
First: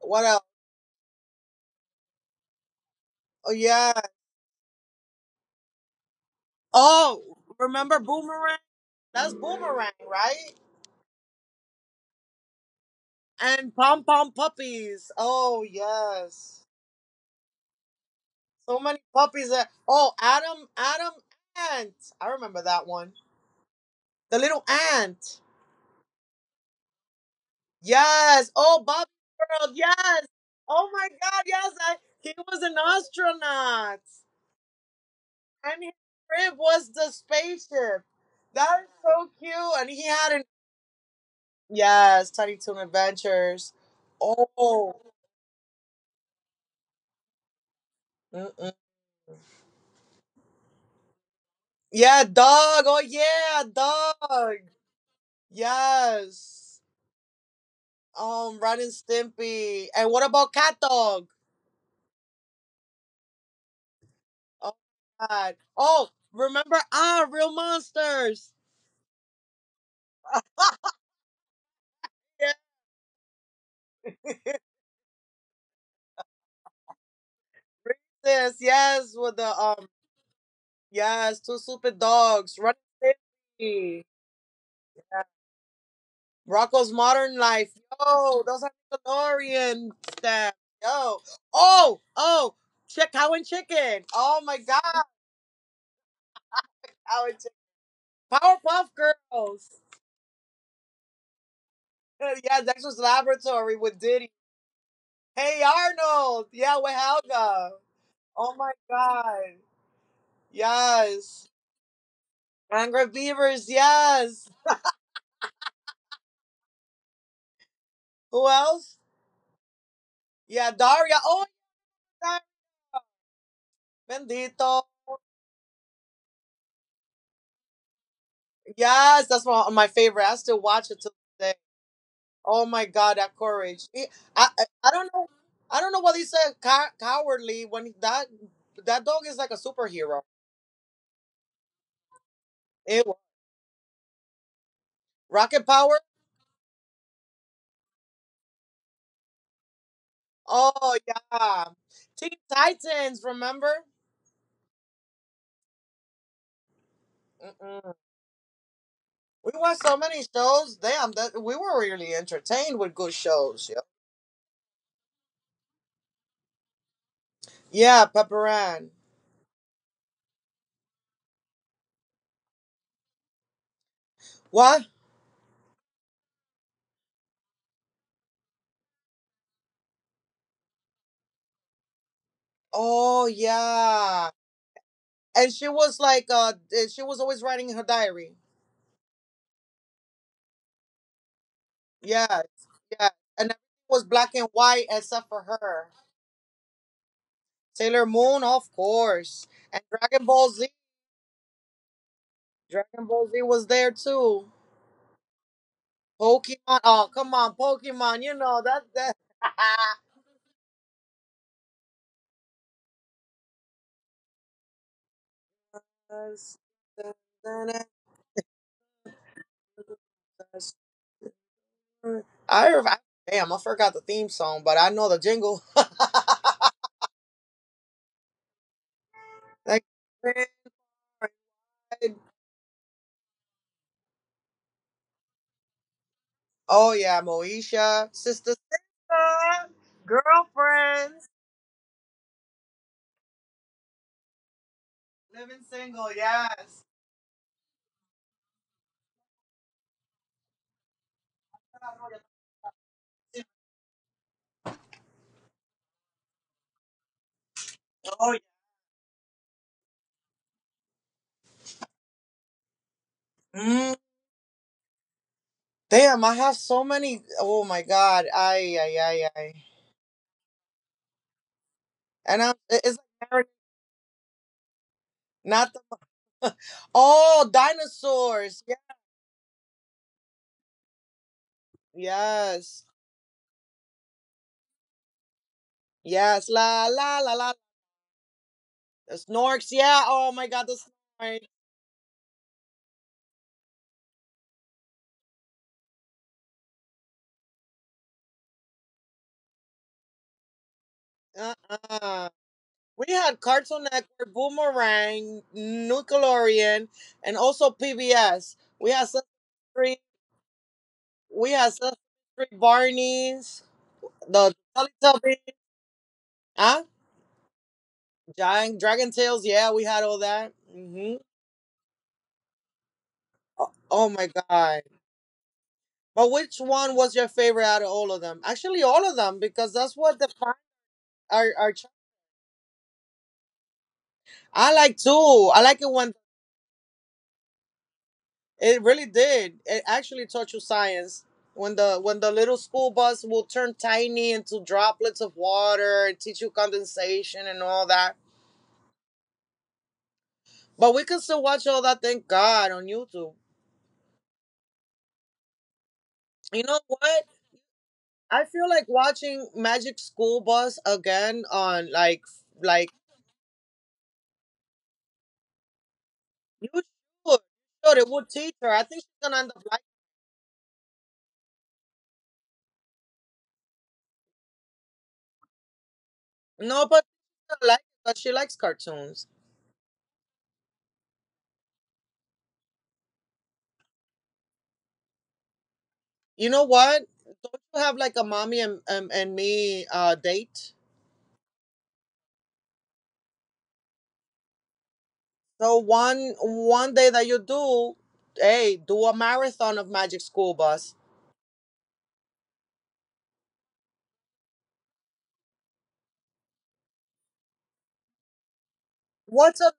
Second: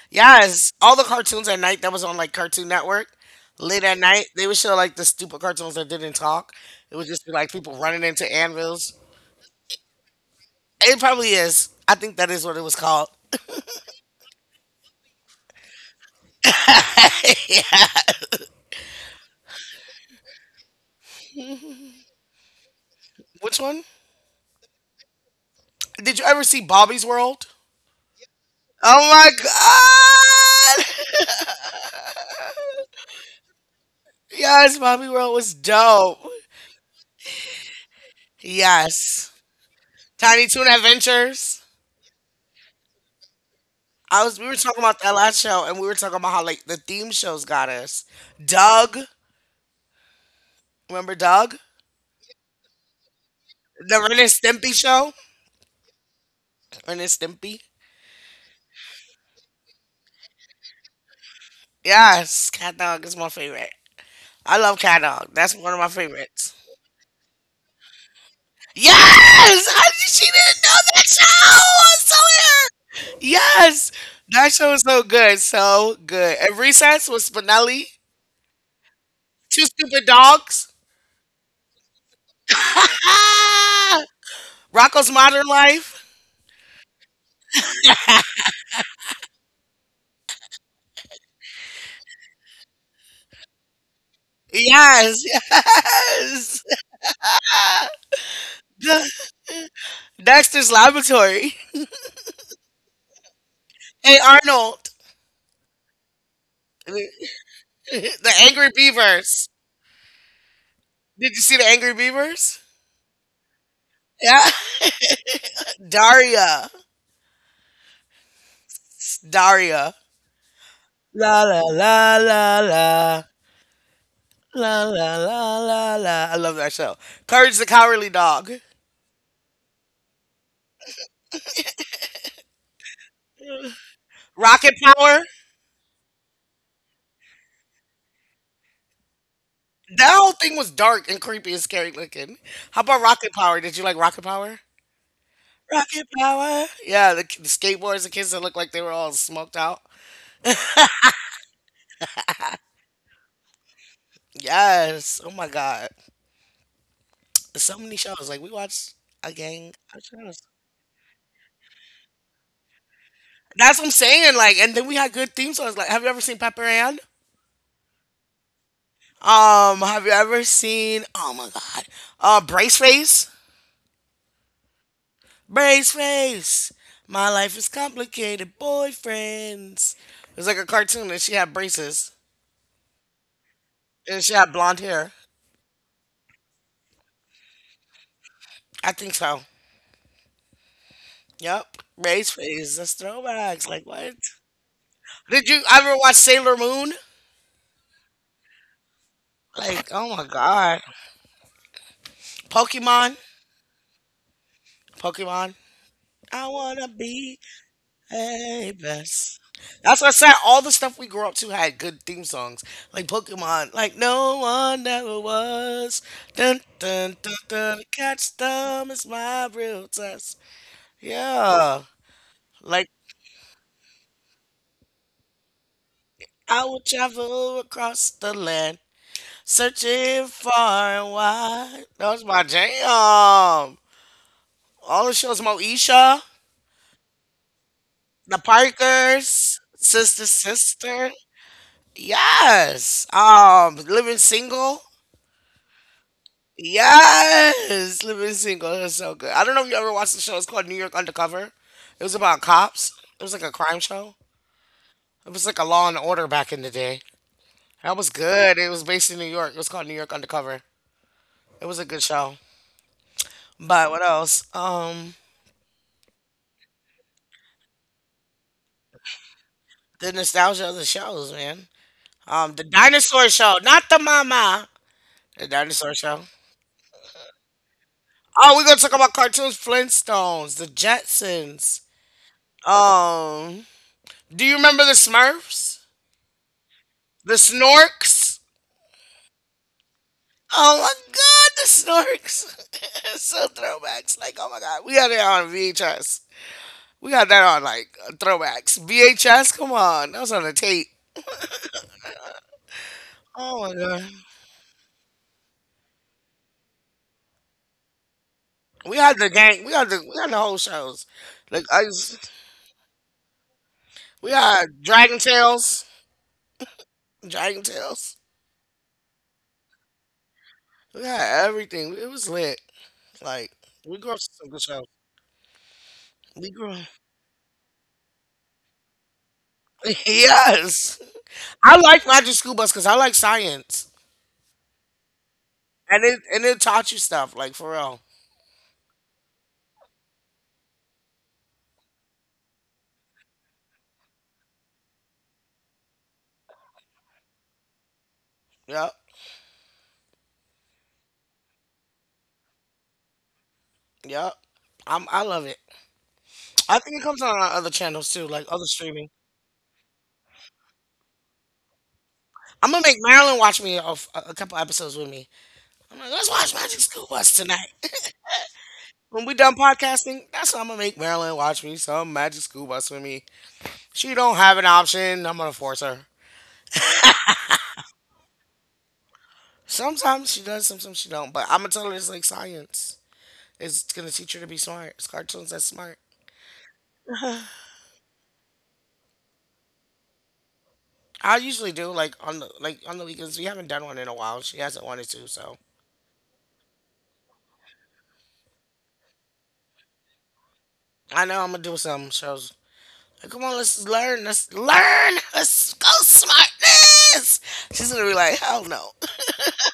What else?
Yes. All the cartoons at night that was on like Cartoon Network.
Oh
Late
yeah.
at night, they would show like the stupid cartoons that didn't talk. It would just be
Oh,
like people
remember
running into
Boomerang?
anvils.
That's Boomerang, right?
It probably is. I think that is what it was called.
And Pom Pom Puppies. Oh yes,
Yeah.
so many puppies. That, oh, Adam, Adam Ant. I remember that one.
Which one?
The little ant.
Did you ever see Bobby's World?
Yes. Oh,
Oh
Bobby
my
World. Yes.
god!
Oh my God. Yes. I, he was an astronaut,
Yes, Bobby World was
and his
dope.
crib was the spaceship. That is so
Yes.
cute. And he had an
Tiny Toon Adventures.
yes, Tiny Toon Adventures.
I was We were talking
Oh.
about that last show, and we were talking about how like the theme shows got us.
Mm-mm.
Doug, remember Doug?
Yeah, dog. Oh yeah,
The Ren and
dog.
Stimpy show?
Yes.
Ren and Stimpy?
Ren and Stimpy. And what about Cat Dog?
Yes, Cat Dog is my favorite. I
Oh
love Cat Dog. That's
God.
one of my
Oh,
favorites.
remember ah, Real Monsters.
Yes! I, she didn't know
Ah,
that show! I was
yeah,
so. Yes, that show was so good, so good. And Recess was Spinelli,
Princess. Yes, with the
Two Stupid Dogs,
yes, two stupid dogs. Ren and Stimpy.
Rocco's Modern Life.
Rocco's Modern Life. Yo, those are Nickelodeon stuff. Yo. Oh, oh, Chick Cow and Chicken. Oh my God,
Yes, yes.
Cow and Chicken. Powerpuff Girls.
Dexter's Laboratory.
Yeah, Dexter's Laboratory with
Hey
Diddy.
Arnold,
Hey Arnold. Yeah, with
the
Helga. Oh
Angry
my
Beavers.
God.
Did you
Yes.
see the Angry Beavers?
Angry Beavers.
Yeah,
Yes.
Daria,
Who else?
Daria.
Yeah, Daria.
La
Oh,
la la la
my
la
God.
la
Bendito.
la la la la. I love that show. Courage the Cowardly Dog.
Yes, that's one of my favorite. I still watch it to this day. Oh my God, that courage. He- I I,
Rocket
I don't
Power.
know. I don't know what he said. Cowardly when he- that dog is like a
That
superhero.
whole thing was dark and creepy and scary looking. How about
It was
Rocket Power? Did you like Rocket Power?
rocket power.
Rocket Power. Yeah, the skateboards and kids that looked like they were all smoked out.
Oh yeah. Teen Titans, remember?
Yes. Oh my God. So
Mm-mm.
many shows. Like we watched a
We
gang
watched so
of
many
shows.
shows. Damn, that we were really entertained with good shows.
That's
Yeah,
what I'm saying. Like, and then we had good theme songs. Like, have you ever seen Pepper Ann?
yeah, Pepperan.
Have you ever seen? Oh my God. Brace Face.
What?
Brace face. My life is complicated. Boyfriends. It was like a cartoon and she had braces.
Oh
And
yeah.
she had blonde hair.
And she was like, she was always writing in her diary.
I think so. Yep. Brace
Yeah,
face. That's
yeah. And it
throwbacks. Like
was
what?
black and white except for
Did you
her.
ever watch Sailor Moon?
Sailor Moon, of course, and
Like, oh
Dragon
my
Ball Z.
god.
Dragon
Pokemon.
Ball Z was there too.
Pokemon. I
Pokemon.
wanna
Oh, come
be.
on, Pokemon. You know
Hey,
that that.
best. That's what I said. All the stuff we grew up to had good theme songs, like Pokemon, like no one never was. Dun dun dun dun. Catch them is my real test.
Yes.
Yeah,
I,
like
I damn, I forgot the theme song, but I know the jingle.
I will travel across the land,
Thank
searching
you.
far and wide. That was my jam. All the shows, Moesha,
Oh yeah, Moesha,
The
sister, sister,
Parkers, Sister Sister.
girlfriends,
Yes. Living Single.
living single. Yes.
Yes, Living Single. It was so good. I don't know if you ever watched the show. It's called New York Undercover. It was about cops. It was like a crime show. It was like a Law and Order back in the day. That was
Oh yeah.
good. It was based in New York. It was called New York Undercover. It was a good show. But
Mm,
what else?
damn, I have so many. Oh my god. I ay ay ay. Ay.
The nostalgia of the shows, man.
And I'm
The
it's
dinosaur
like
show, not the mama. The
not
dinosaur
the
show.
oh
Oh, we're
dinosaurs.
gonna
Yeah.
talk about cartoons, Flintstones, the Jetsons.
Yes.
Um, do you remember the Smurfs?
Yes. La la
The
la la.
Snorks?
The snorks. Yeah. Oh my god.
Oh
The
my
snorks.
god, the snorks. So throwbacks. Like, oh my god, we got that on VHS. We got that on like throwbacks. VHS, come on, that was on the tape.
Uh-uh. We had
Oh my
Cartoon
god,
Network, Boomerang, Nickelodeon, and also PBS.
we had the gang.
Sesame,
We had the whole shows.
we
Like
had
I,
Sesame
just-
Street, Barney's,
we
the
had Dragon
Teletubbies,
Tales,
huh?
Dragon Tales.
Giant Dragon Tales. Yeah, we had all that.
We
Hmm.
had everything. It was lit. Like,
Oh,
we
oh
grew up
my
with some good
god!
shows.
But
We
which
grew. up-
one was your favorite out of all of them? Actually, all of them because that's what defines
yes,
our our.
I
chi-
like Magic School Bus because I like science,
I like too. I like it when
and it taught you stuff. Like for real.
it really did. It actually taught you science. When the little school bus will turn tiny into droplets of water and teach you condensation and all that.
Yep.
But we can still watch all that, thank God, on YouTube.
Yep. I love it.
You know
I think it
what?
comes on our other channels too,
I
like other
feel like
streaming.
watching Magic School Bus again on like
I'm
like
gonna make Marilyn watch me a couple episodes with me. I'm like, let's watch
you
Magic
should.
School Bus tonight.
Should. It would teach her. I think she's
When we
gonna end
done
up like
podcasting, that's what I'm gonna make Marilyn watch me some Magic School Bus with me. She don't have an option. I'm gonna force her.
no, but she's gonna like it, 'cause she likes cartoons.
Sometimes she does, sometimes she don't. But I'm gonna tell her it's like science. It's gonna teach her to be smart. It's cartoons that's smart.
You know what? Don't you have like a mommy and me date?
I usually do like on the on the weekends. We haven't done one in a while. She hasn't wanted to, so
So one day that you do, hey, do a marathon of Magic School Bus.
I know I'm gonna do some shows. Come on, let's learn. Let's learn. Let's go smartness. She's gonna be like, hell no.
What's a,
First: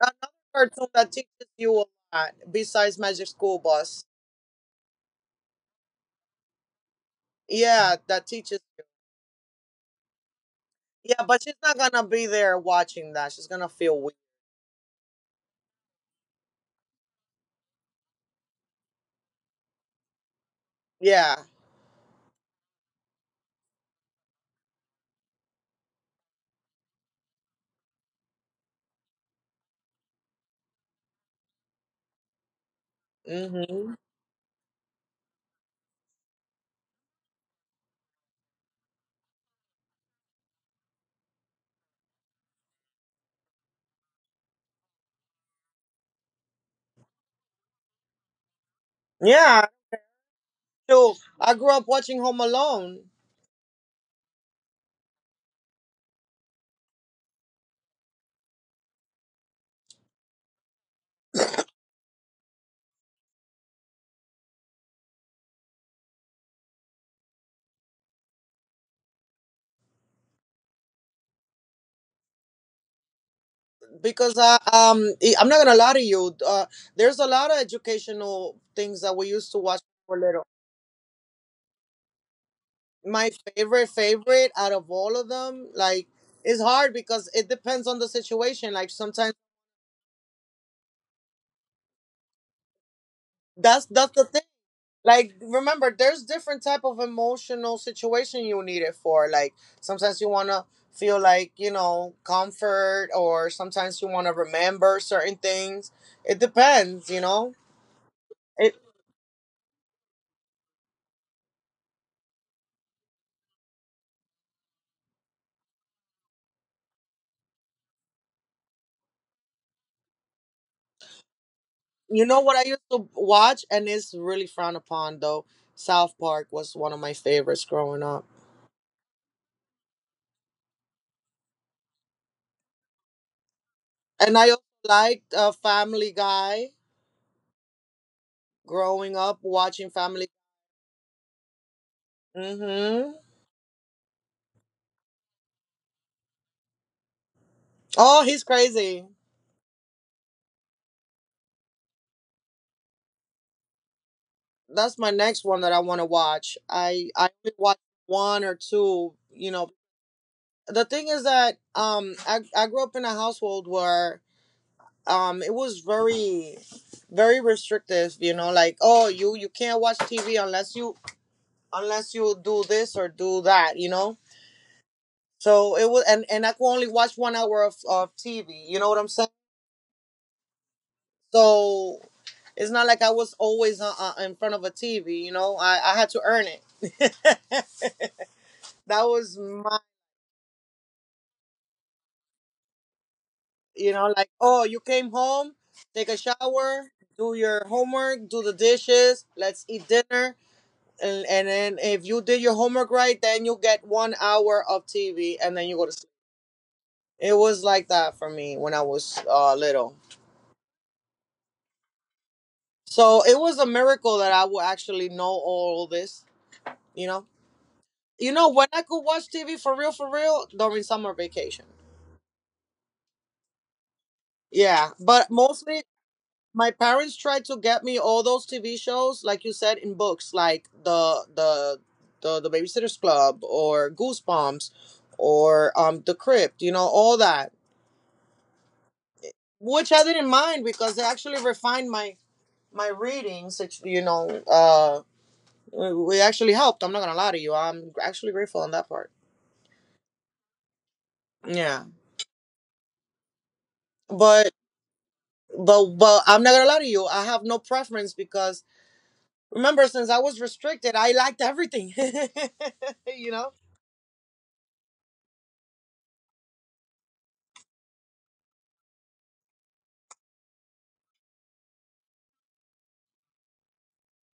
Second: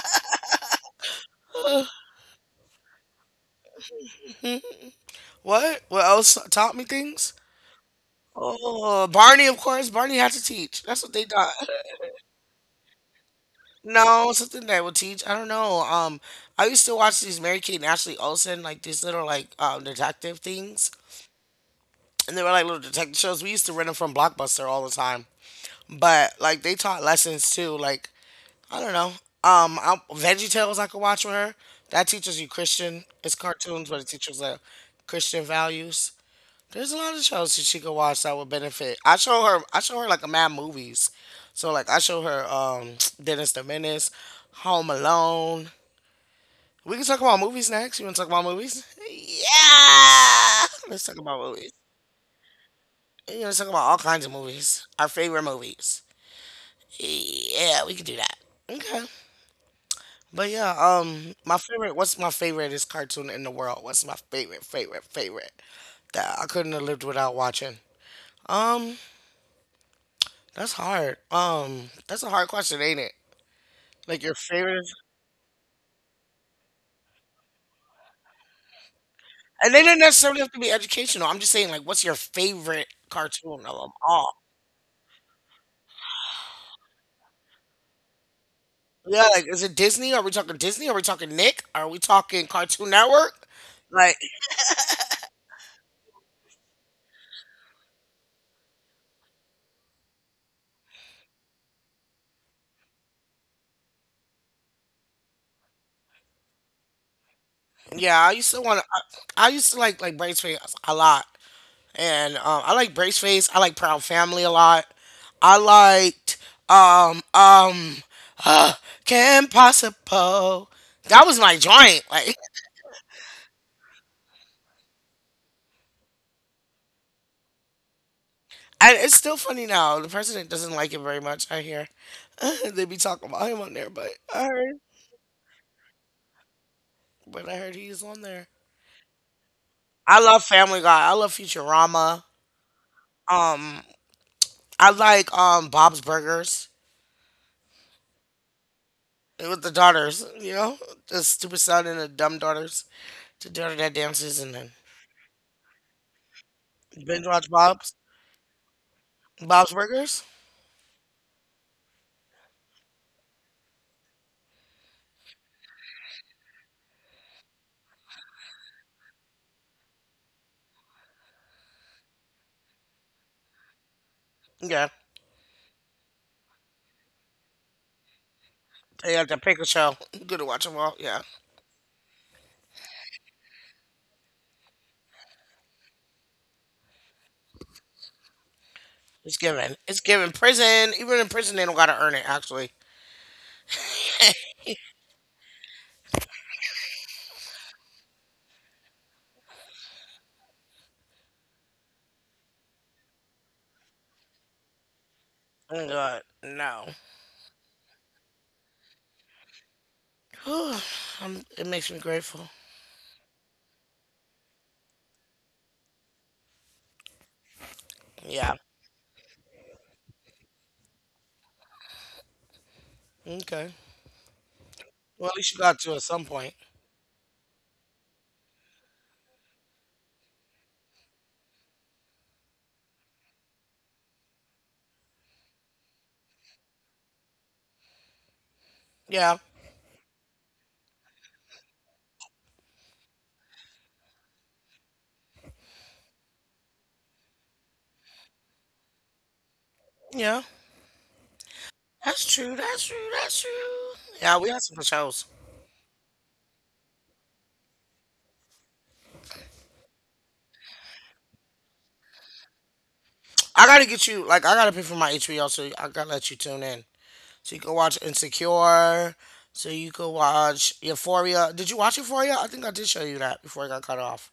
another cartoon that teaches you a lot besides Magic School Bus?
What? What else taught me things?
Yeah, that teaches you.
Oh, Barney, of course. Barney had to teach. That's what
Yeah,
they
but
taught.
she's not gonna be there watching that. She's gonna feel weak.
No, something that would teach. I don't know. I used to watch these Mary Kate and Ashley Olsen, like these little like detective things,
Yeah.
and they were like little detective shows. We used to rent them from Blockbuster all the time. But like they taught lessons too. Like I don't know. VeggieTales I could watch with her. That teaches you Christian. It's cartoons,
Hmm.
but it teaches like Christian values. There's a lot of shows that she could watch that would benefit. I show her. I show her like a mad movies. So like I show her Dennis the Menace, Home Alone. We can talk about movies next. You want to talk about movies?
Yeah.
Yeah. Let's talk
So
about
I
movies.
grew up watching Home Alone
Yeah, let's talk about all kinds of movies. Our favorite movies. Yeah, we can do that. Okay. But yeah, my favorite. What's my favorite is cartoon in the world? What's my favorite, favorite, favorite that I couldn't have lived without watching? Um, that's hard. That's a hard question, ain't it? Like your
because
favorite, is-
I'm not gonna lie to you. There's a lot of educational things that we used to
and
watch
they don't
for
necessarily
little.
have to be educational. I'm just saying, like, what's your favorite
My
cartoon of
favorite
them all?
favorite out of all of them, like it's hard because it depends on the situation, like
Yeah,
sometimes
like, is it Disney? Are we talking Disney? Are we talking Nick? Are we talking Cartoon Network?
that's
Like,
the thing, like remember there's different type of emotional situation you need it for, like sometimes you want to feel like, you know, comfort, or sometimes you want to remember certain things. It depends, you know.
yeah, I used to
it
want to. I used to like Brain a lot. And I like Brace Face. I like Proud Family a lot. I liked um um uh, Kim Possible. That was my joint. Like,
what I used to watch, and it's really frowned upon, though? South Park was one of my favorites growing up,
and it's still funny now. The president doesn't like it very much. I hear they be talking about him on there,
and I also liked Family Guy.
but I heard he's on there.
Growing up watching
I
family.
love Family Guy. I love Futurama.
Hmm.
Um, I like Bob's Burgers
Oh, he's crazy.
with the daughters. You know, the stupid son and the dumb daughters. The daughter that dances and then.
That's my next one that I want to watch.
You
I
binge watch
only watch
Bob's
one or two, you know.
Bob's Burgers?
The thing is that I grew up in a household where it was very restrictive, you know, like, oh, you can't watch TV unless you, unless you do this or do that, you know.
Yeah.
So it was, and I could only watch 1 hour of TV, you know what I'm
They have
saying.
the pickle show. Good to watch them all. Yeah.
So it's not like I was always in front of a TV, you know. I had to earn it. That
It's
was
given.
my,
It's given. Prison. Even in prison, they don't gotta earn it. Actually.
you know, like, oh, you came home, take a shower, do your homework, do the dishes, let's eat dinner. And then if you did your homework right, then you get 1 hour of TV and then you go
Oh
to sleep.
God. No.
It was like that for me when I was little.
It makes me grateful.
So it was a miracle that I would actually know all this, you know. You know
Yeah.
when I could watch TV for real during summer vacation.
Okay.
Yeah,
Well,
but
at least you got
mostly
to at some point.
my parents tried to get me all those TV shows, like you said, in books, like the Babysitters Club or Goosebumps or The Crypt. You know all that,
Yeah.
which I didn't mind because they actually refined my readings. Which, you know, we actually helped. I'm not gonna lie to you. I'm actually grateful on that part.
Yeah.
Yeah,
That's true. That's true. That's true. Yeah, we
but
had some good shows.
but I'm not gonna lie to you. I have no preference because remember, since I was restricted, I liked everything. You know.
I gotta get you. Like, I gotta pay for my HBO, so I gotta let you tune in. So you could watch Insecure. So you could watch Euphoria. Did you watch Euphoria? I think I did show you that before I got cut off.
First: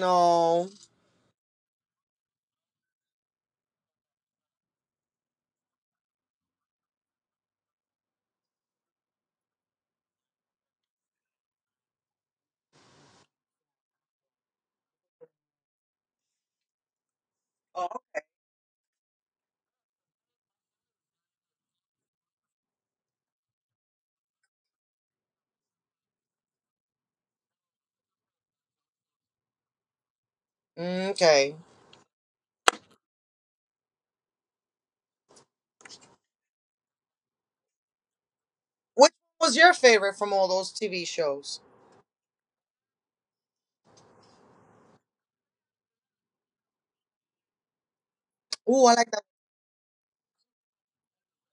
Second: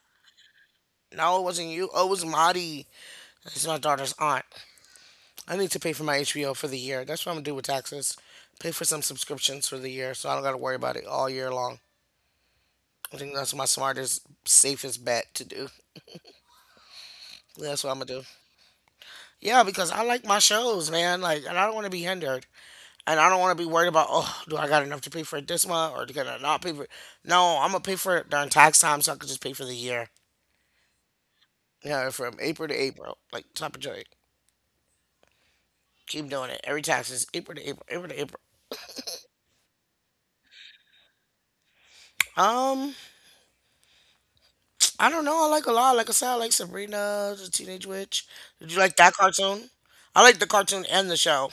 No.
No, it wasn't you. Oh, it was Madi. It's my daughter's aunt. I need to pay for my HBO for the year. That's what I'm gonna do with taxes. Pay for some subscriptions for the year, so I don't gotta worry about it all year long. I think that's my smartest, safest bet to do. That's what
Oh.
I'm gonna do. Yeah, because I like my shows, man. Like, and I don't want to be hindered. And I don't want to be worried about, oh, do I got enough to pay for it this month or can I not pay for it? No, I'm going to pay for it during tax time so I can just pay for the year.
Okay.
You know, from April to April, like top of joy. Keep doing it. Every tax is April to April, April to April.
Which one was your favorite from all those TV shows?
Um, I don't know. I like a lot. Like I said, I like Sabrina, the Teenage Witch. Did you
Ooh, I
like
like
that
that
cartoon? I like the cartoon and the show.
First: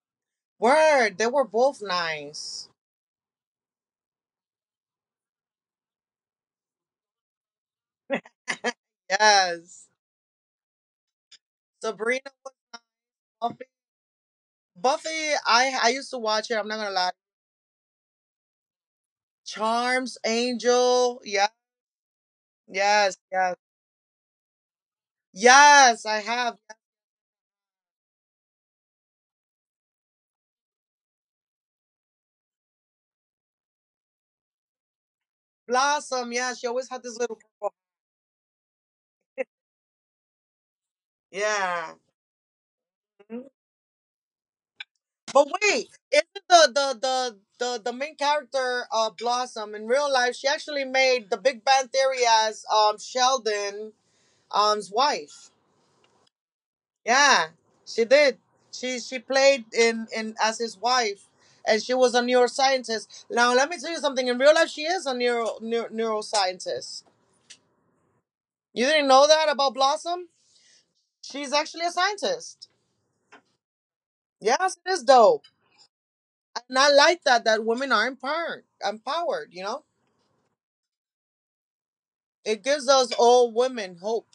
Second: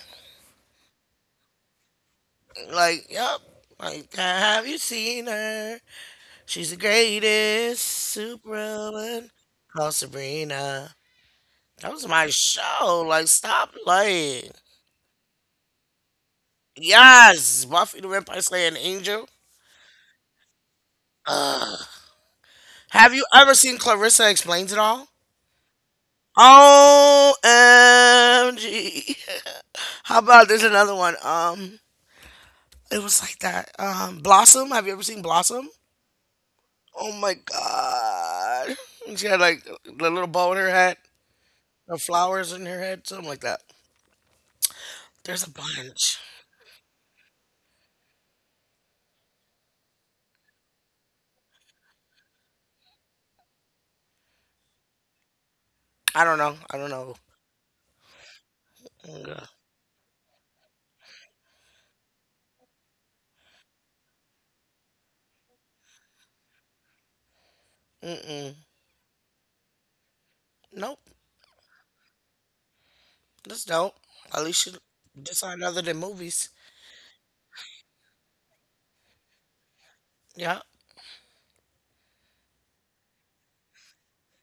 word. They were both nice.
Like, yep. Like, have you seen her? She's the greatest superwoman
Yes.
called Sabrina. That was my
Sabrina was
show. Like,
Buffy.
stop playing.
Buffy, I used to watch it. I'm not gonna lie.
Yes, Buffy the Vampire Slayer and Angel.
Charms, Angel. Yeah.
Ugh. Have
Yes.
you ever
Yes.
seen Clarissa Explains It All?
Yes. I have
OMG. How about there's another one? It was like that. Blossom. Have you ever seen Blossom?
Blossom. Yeah. She always had
Oh
this
my
little.
god. She had like the little bow in her head,
Yeah.
the flowers in her head, something like
Mm-hmm.
that. There's
But
a
wait,
bunch.
isn't the main character Blossom in real life? She actually made the Big Bang Theory as Sheldon um's wife.
I don't know. I don't know.
Yeah, she did. She
Mm, uh,
played in as his wife, and she was a neuroscientist. Now let me tell you something. In real life, she is a neuroscientist.
Mm-mm.
You didn't know that about Blossom?
Nope.
She's actually a scientist.
That's dope. At least you
Yes, it is
did
dope,
something other than movies.
and I like that women are empowered. Empowered,
Yeah.
It gives us old women hope.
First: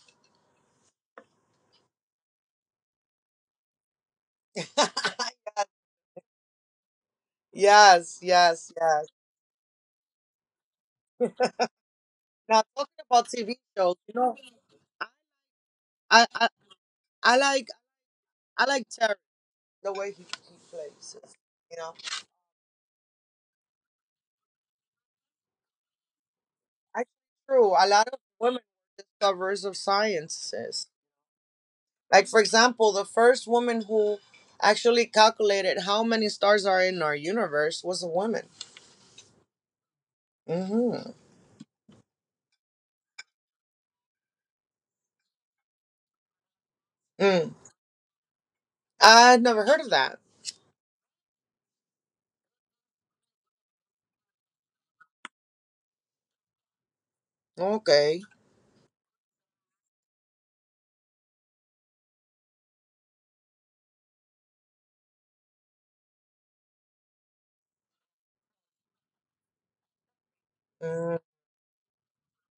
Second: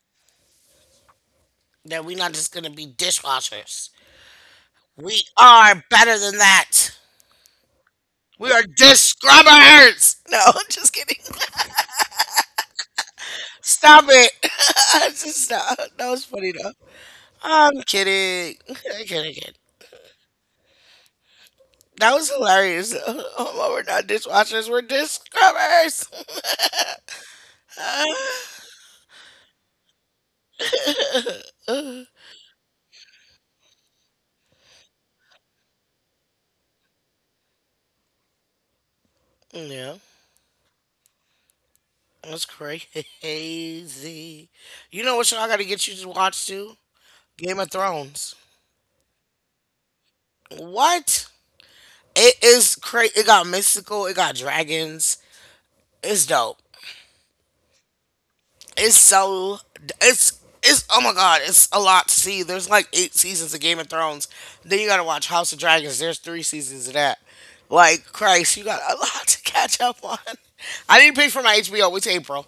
That we are not just gonna be dishwashers. We are better than that.
Yes,
We are
yes, yes.
dish scrubbers. No, just kidding.
Now talking about TV shows,
Stop it. Just stop. That
I
was
I,
funny though.
I
I'm kidding.
I
I'm
like Terry
kidding. kidding.
the way he plays. It, You know,
That was hilarious. Oh, well, we're not dishwashers. We're dish scrubbers.
I true. A lot of women discoverers of sciences. Like for example, the first woman who actually calculated how many stars are in our universe was a woman.
Yeah,
Mm-hmm.
that's crazy. You know what show I gotta get you to watch too?
Mm.
Game of Thrones.
I'd never heard of that.
What? It is crazy. It got mystical. It got dragons. It's dope.
Okay.
It's so. It's. Oh my god. It's a lot to see. There's like 8 seasons of Game of Thrones. Then you gotta watch House of Dragons. There's 3 seasons of that. Like Christ, you got a lot to catch up on. I
Mm.
need to pay for my HBO. It's April.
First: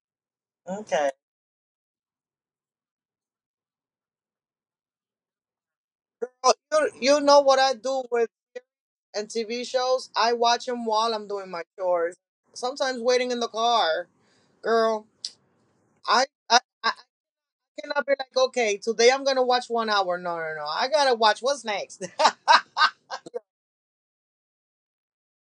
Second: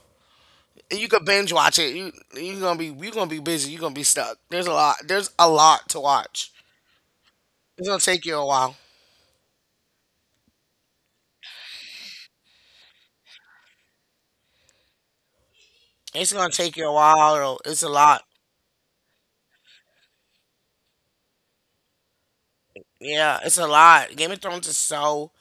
You
Okay.
could binge watch it. You gonna be you gonna be busy. You gonna be stuck. There's a lot. There's a lot to watch.
Oh, you know what I
It's gonna
do
take
with
you a while.
and TV shows? I watch them while I'm doing my chores. Sometimes waiting in the car, girl.
It's gonna take you
I
a while though. It's a
cannot be
lot.
like, okay, today I'm gonna watch 1 hour. No, no, no. I gotta watch what's next.
Yeah, it's a lot. Game of Thrones is so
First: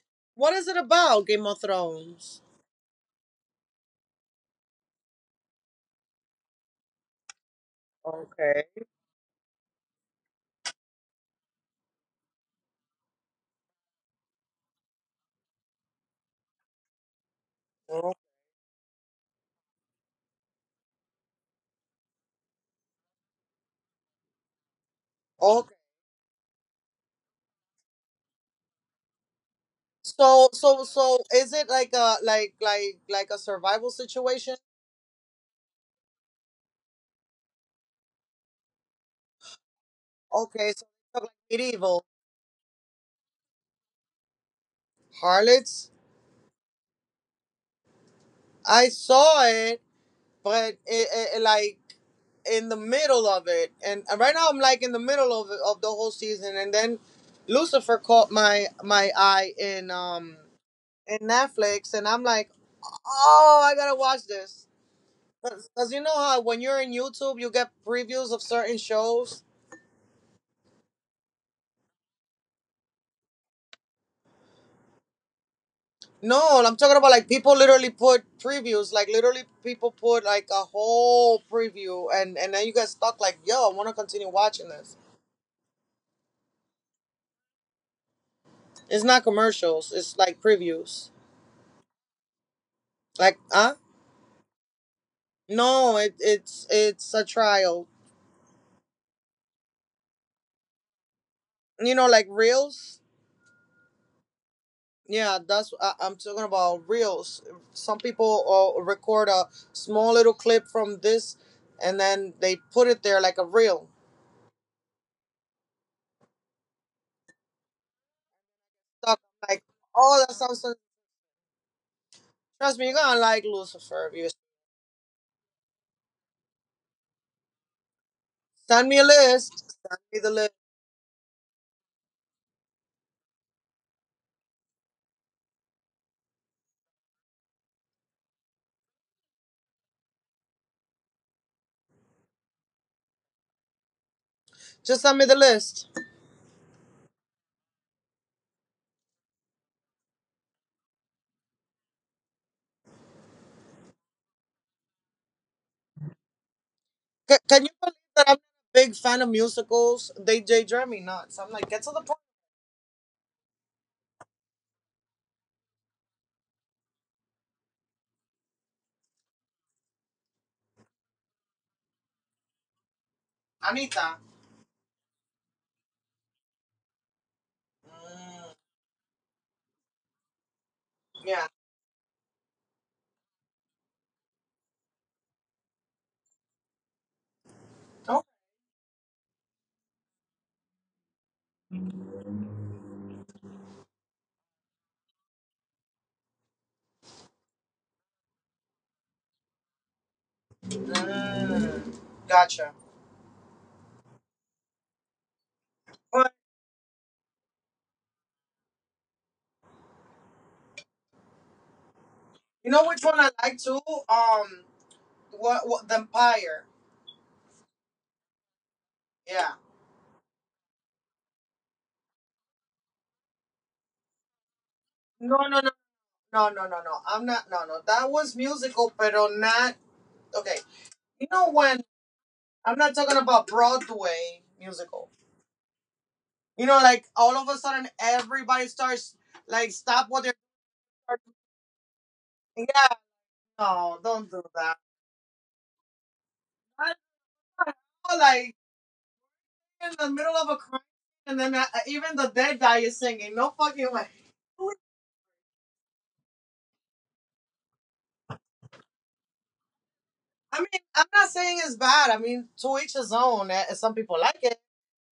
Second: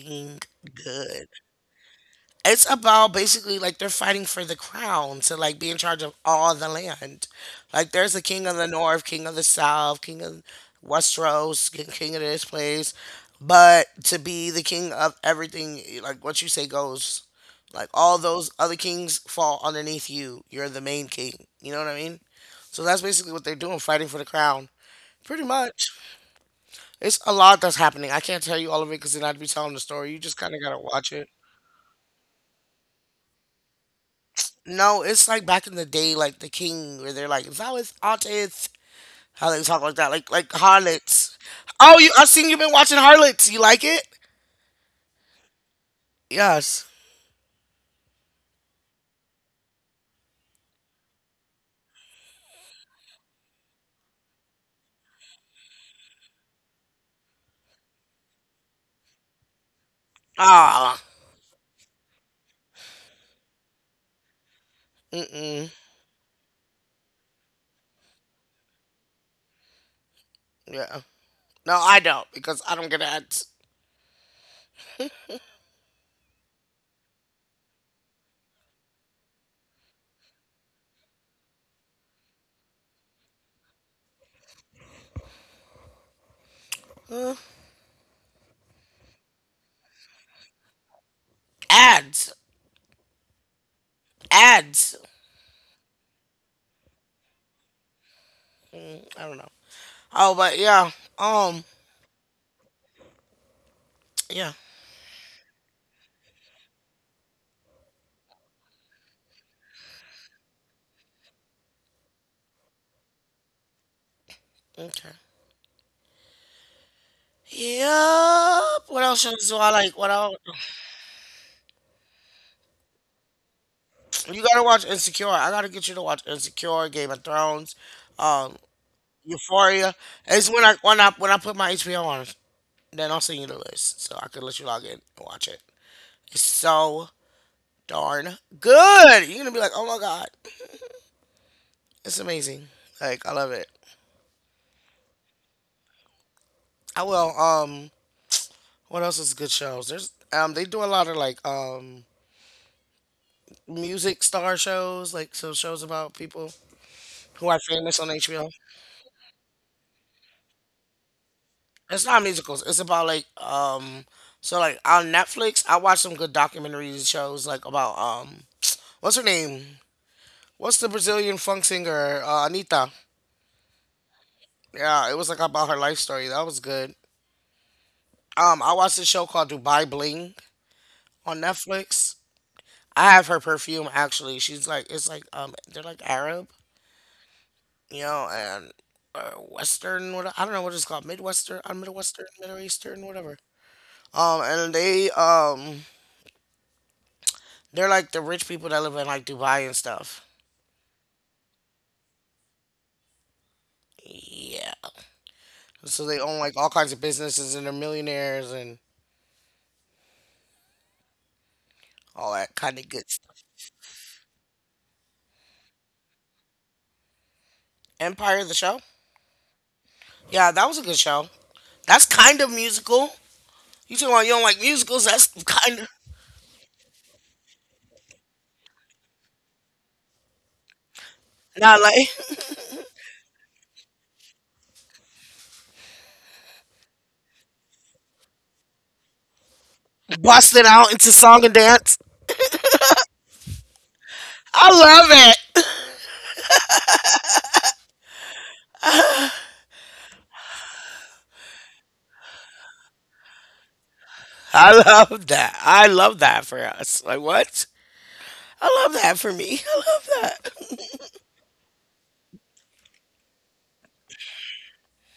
What is it about
good.
Game of Thrones?
It's about basically like they're fighting for the crown to like be in charge of all the land. Like there's a king of the
Okay.
north, king of the south, king of Westeros, king of this place. But to be the king of everything, like what you say goes. Like
Oh,
all those other kings fall underneath you. You're the main king. You know what I mean? So that's basically what they're doing, fighting for the crown. Pretty
okay.
much. It's a lot that's happening. I can't tell you all of it because then I'd be telling the story. You just
So
kind of gotta
so
watch
so
it.
is it like a a survival situation?
No, it's like back in the day, like the king, where they're like, "If I was artist," how they talk like that, like
Okay, so it's like
harlots. Oh,
medieval
you! I've seen you've been watching harlots. You like it?
harlots.
Yes.
I saw it, but like in the middle of it, and right now I'm like in the middle of it, of the whole season, and then Lucifer caught my my eye
Ah.
in Netflix, and I'm like, oh, I gotta watch this,
Mm-mm.
because you know how when you're in YouTube, you get previews of certain shows.
Yeah. No, I don't because I don't get ads.
No, I'm talking about like people literally put previews, like literally people put like a whole preview, and then you get stuck like, yo, I want to continue watching this.
Uh,
It's not commercials, it's like previews.
ads.
Like, huh?
Ads.
No, it's it's a trial.
I don't know. Oh, but yeah. Um.
You know, like reels.
Yeah.
Yeah, that's I'm talking about reels. Some people record a small little clip from this, and then they put it there like a reel.
Okay. Yep. What
So I'm
else shows do
like,
I like? What
oh,
else?
that sounds. So-" Trust me, you're gonna like Lucifer. If you
You gotta watch Insecure. I gotta get you to watch Insecure, Game of Thrones, um,
send me a list,
Euphoria.
send me the
It's
list.
when I put my HBO on, then I'll send you the list so I can let you log in and watch it. It's so darn good. You're gonna be like, oh my god, it's amazing. Like I love it.
Just send me the list.
I will. What else is good shows? There's they do a lot of like music star shows, like so shows about people
C-
who are
can you believe
famous on
that I'm a
HBO.
big fan of musicals? They drive me nuts. I'm like, get to the
It's
point,
not musicals. It's about like so like on Netflix I watch some good documentaries shows like about what's her name? What's the Brazilian funk singer? Anita.
Anita.
Yeah, it was like about her life story. That was good.
Mm,
I watched a show called Dubai Bling on
yeah.
Netflix. I have her perfume actually. She's like it's like they're like Arab, you
No?
know, and Western what I don't know what it's called, Middle Eastern, whatever. And they're like the rich people that live in like Dubai and stuff.
Mm, gotcha.
Yeah. So they
But
own like all kinds of businesses and they're millionaires and all that
you
kind
know
of
which
good
one I
stuff.
like too? Um, what the Empire?
Empire, the show.
Yeah.
Yeah, that was a good show. That's kind of musical. You talking about you don't like musicals? That's
No,
kind of
no. I'm not. No, no. That was musical, pero not. Okay. You know
not
when
like
I'm not talking about Broadway musical. You know, like all of a sudden everybody starts like stop what they're. Doing.
busting out into song and dance.
Yeah. No, don't do
I
that.
love it.
I know, like in the middle of a crime, and then even the dead guy is singing. No fucking way.
I love that. I love that for us. Like what? I love that for me. I love
I mean, I'm
that.
not saying it's bad. I mean, to each his own. Some people like it.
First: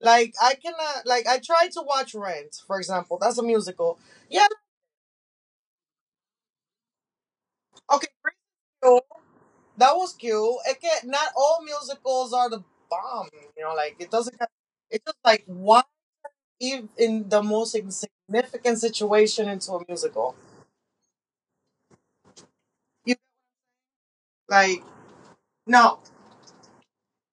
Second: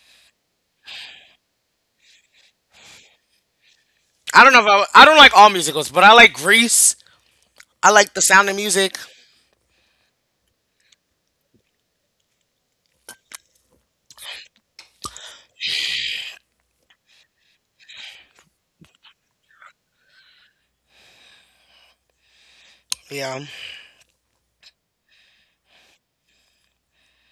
Like I cannot. Like I tried to watch Rent, for example. That's a musical.
I
Yeah.
don't know if I, I don't like all musicals, but I like Grease. I
Okay.
like the
Pretty
sound of music.
cool. That was cute. It can, not all musicals are the bomb. You know, like it doesn't. Have- It's just like why even in the most insignificant situation into a musical. You
Yeah,
like no.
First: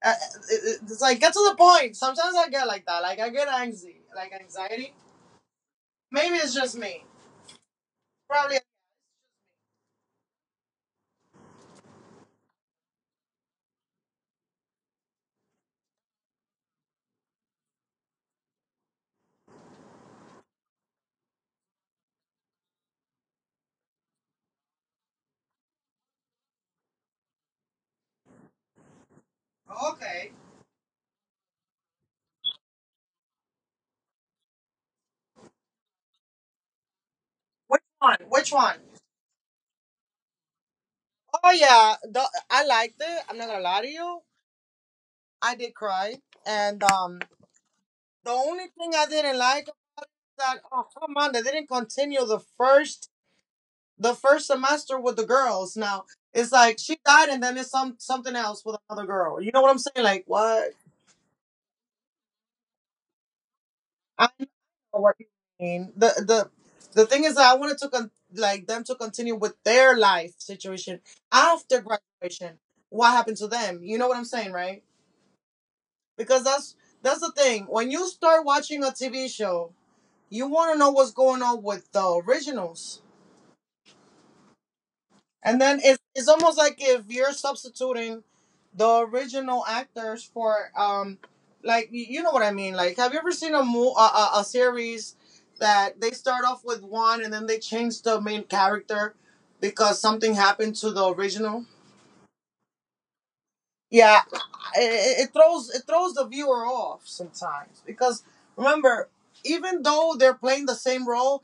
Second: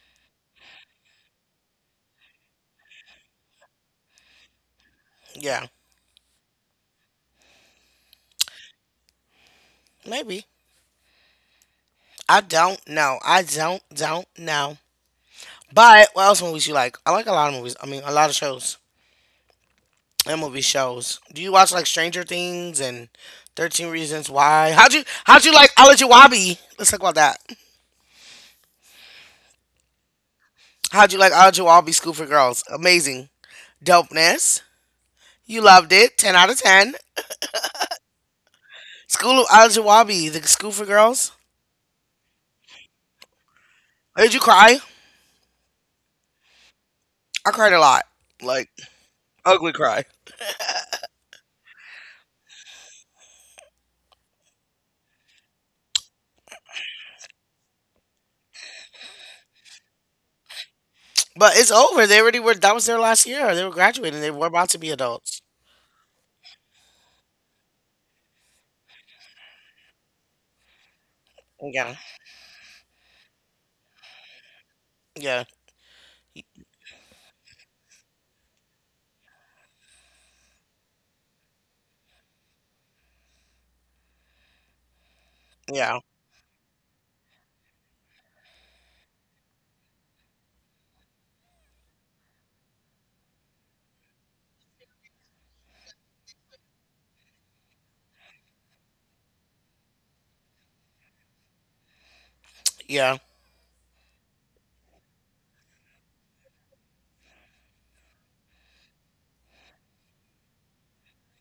Uh, It's like get to the point. Sometimes I get like that. Like I get anxiety. Like anxiety.
yeah.
Maybe it's just me. Probably.
Maybe. I don't know. I don't know. But what else movies you like? I like a lot of movies. I mean, a lot of shows and movie shows. Do you watch like Stranger Things and 13 Reasons Why? How'd you like Olajuwabi? Let's talk about that.
Okay.
How'd you like Olajuwabi School for Girls? Amazing, dopeness. You loved it. Ten out of ten.
Which one? Which one?
School of Olajuwabi, the School for Girls.
Oh yeah, the, I liked it. I'm not gonna lie to you.
Did you cry?
I did cry, and
I cried a lot,
the only
like
thing I didn't like
ugly
about it
cry.
is that oh come on, they didn't continue the first semester with the girls. Now it's like she died, and then it's some something else with another girl. You know what I'm saying? Like what?
But it's over. They already were. That was their last year. They were graduating.
I
They
know
were about to be
what you
adults.
mean. The thing is that I wanted to like them to continue with their life situation after
Yeah,
graduation. What happened to them? You know what I'm saying, right?
yeah,
Because that's the thing. When you start watching a TV show, you want to know what's going on with the originals, and then
yeah,
it's almost like if you're substituting the original actors for like you know what I mean. Like, have you ever seen a a series that they start off with one and then they change the main character because something happened to the original?
yeah,
Yeah, it throws the viewer off sometimes because remember, even though they're playing the same role,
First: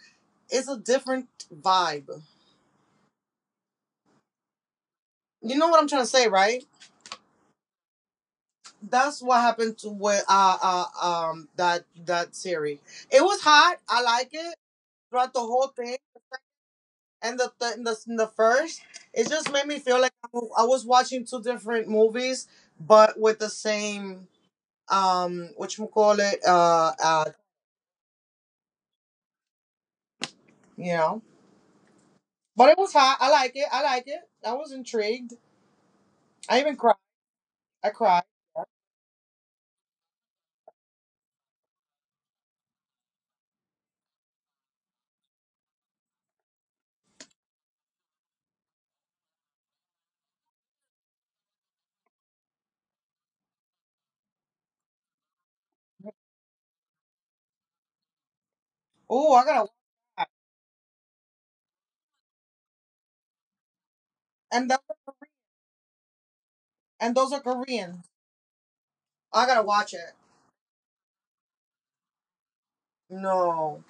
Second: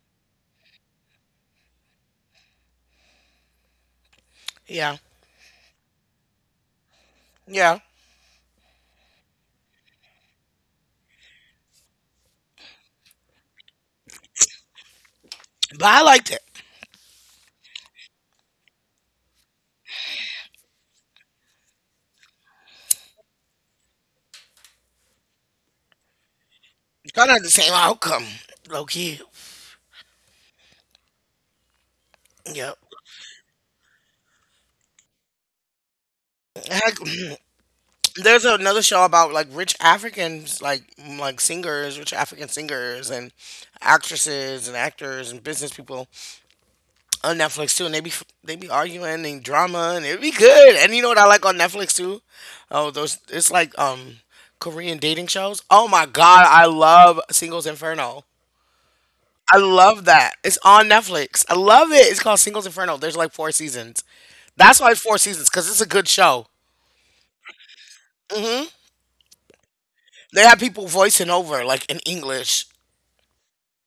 it's a different vibe.
yeah,
You know what I'm trying to say, right?
yeah.
That's what happened to with that series. It was hot. I like it throughout the whole
But
thing.
I liked it.
And the the first, it just made me feel like I was watching two different movies, but with the same what you call it
Kind of had the same outcome, low key.
you know. But
Yeah.
it was hot. I like it. I like it. I was intrigued. I even cried.
Heck,
I cried.
there's another show about like rich Africans, like like singers, rich African singers and actresses and actors and business people on Netflix too, and they be arguing and drama, and it be good. And you know what I like on Netflix too? Oh, those it's like Korean dating shows. Oh my god, I love Singles Inferno.
Oh, I
I
gotta
love
watch.
that. It's on Netflix. I love it. It's called Singles Inferno. There's like four seasons.
And those
That's why it's
are
four
Korean.
seasons because it's a good show.
And those are Korean.
hmm
I gotta watch it.
They have people voicing over like in English.
No,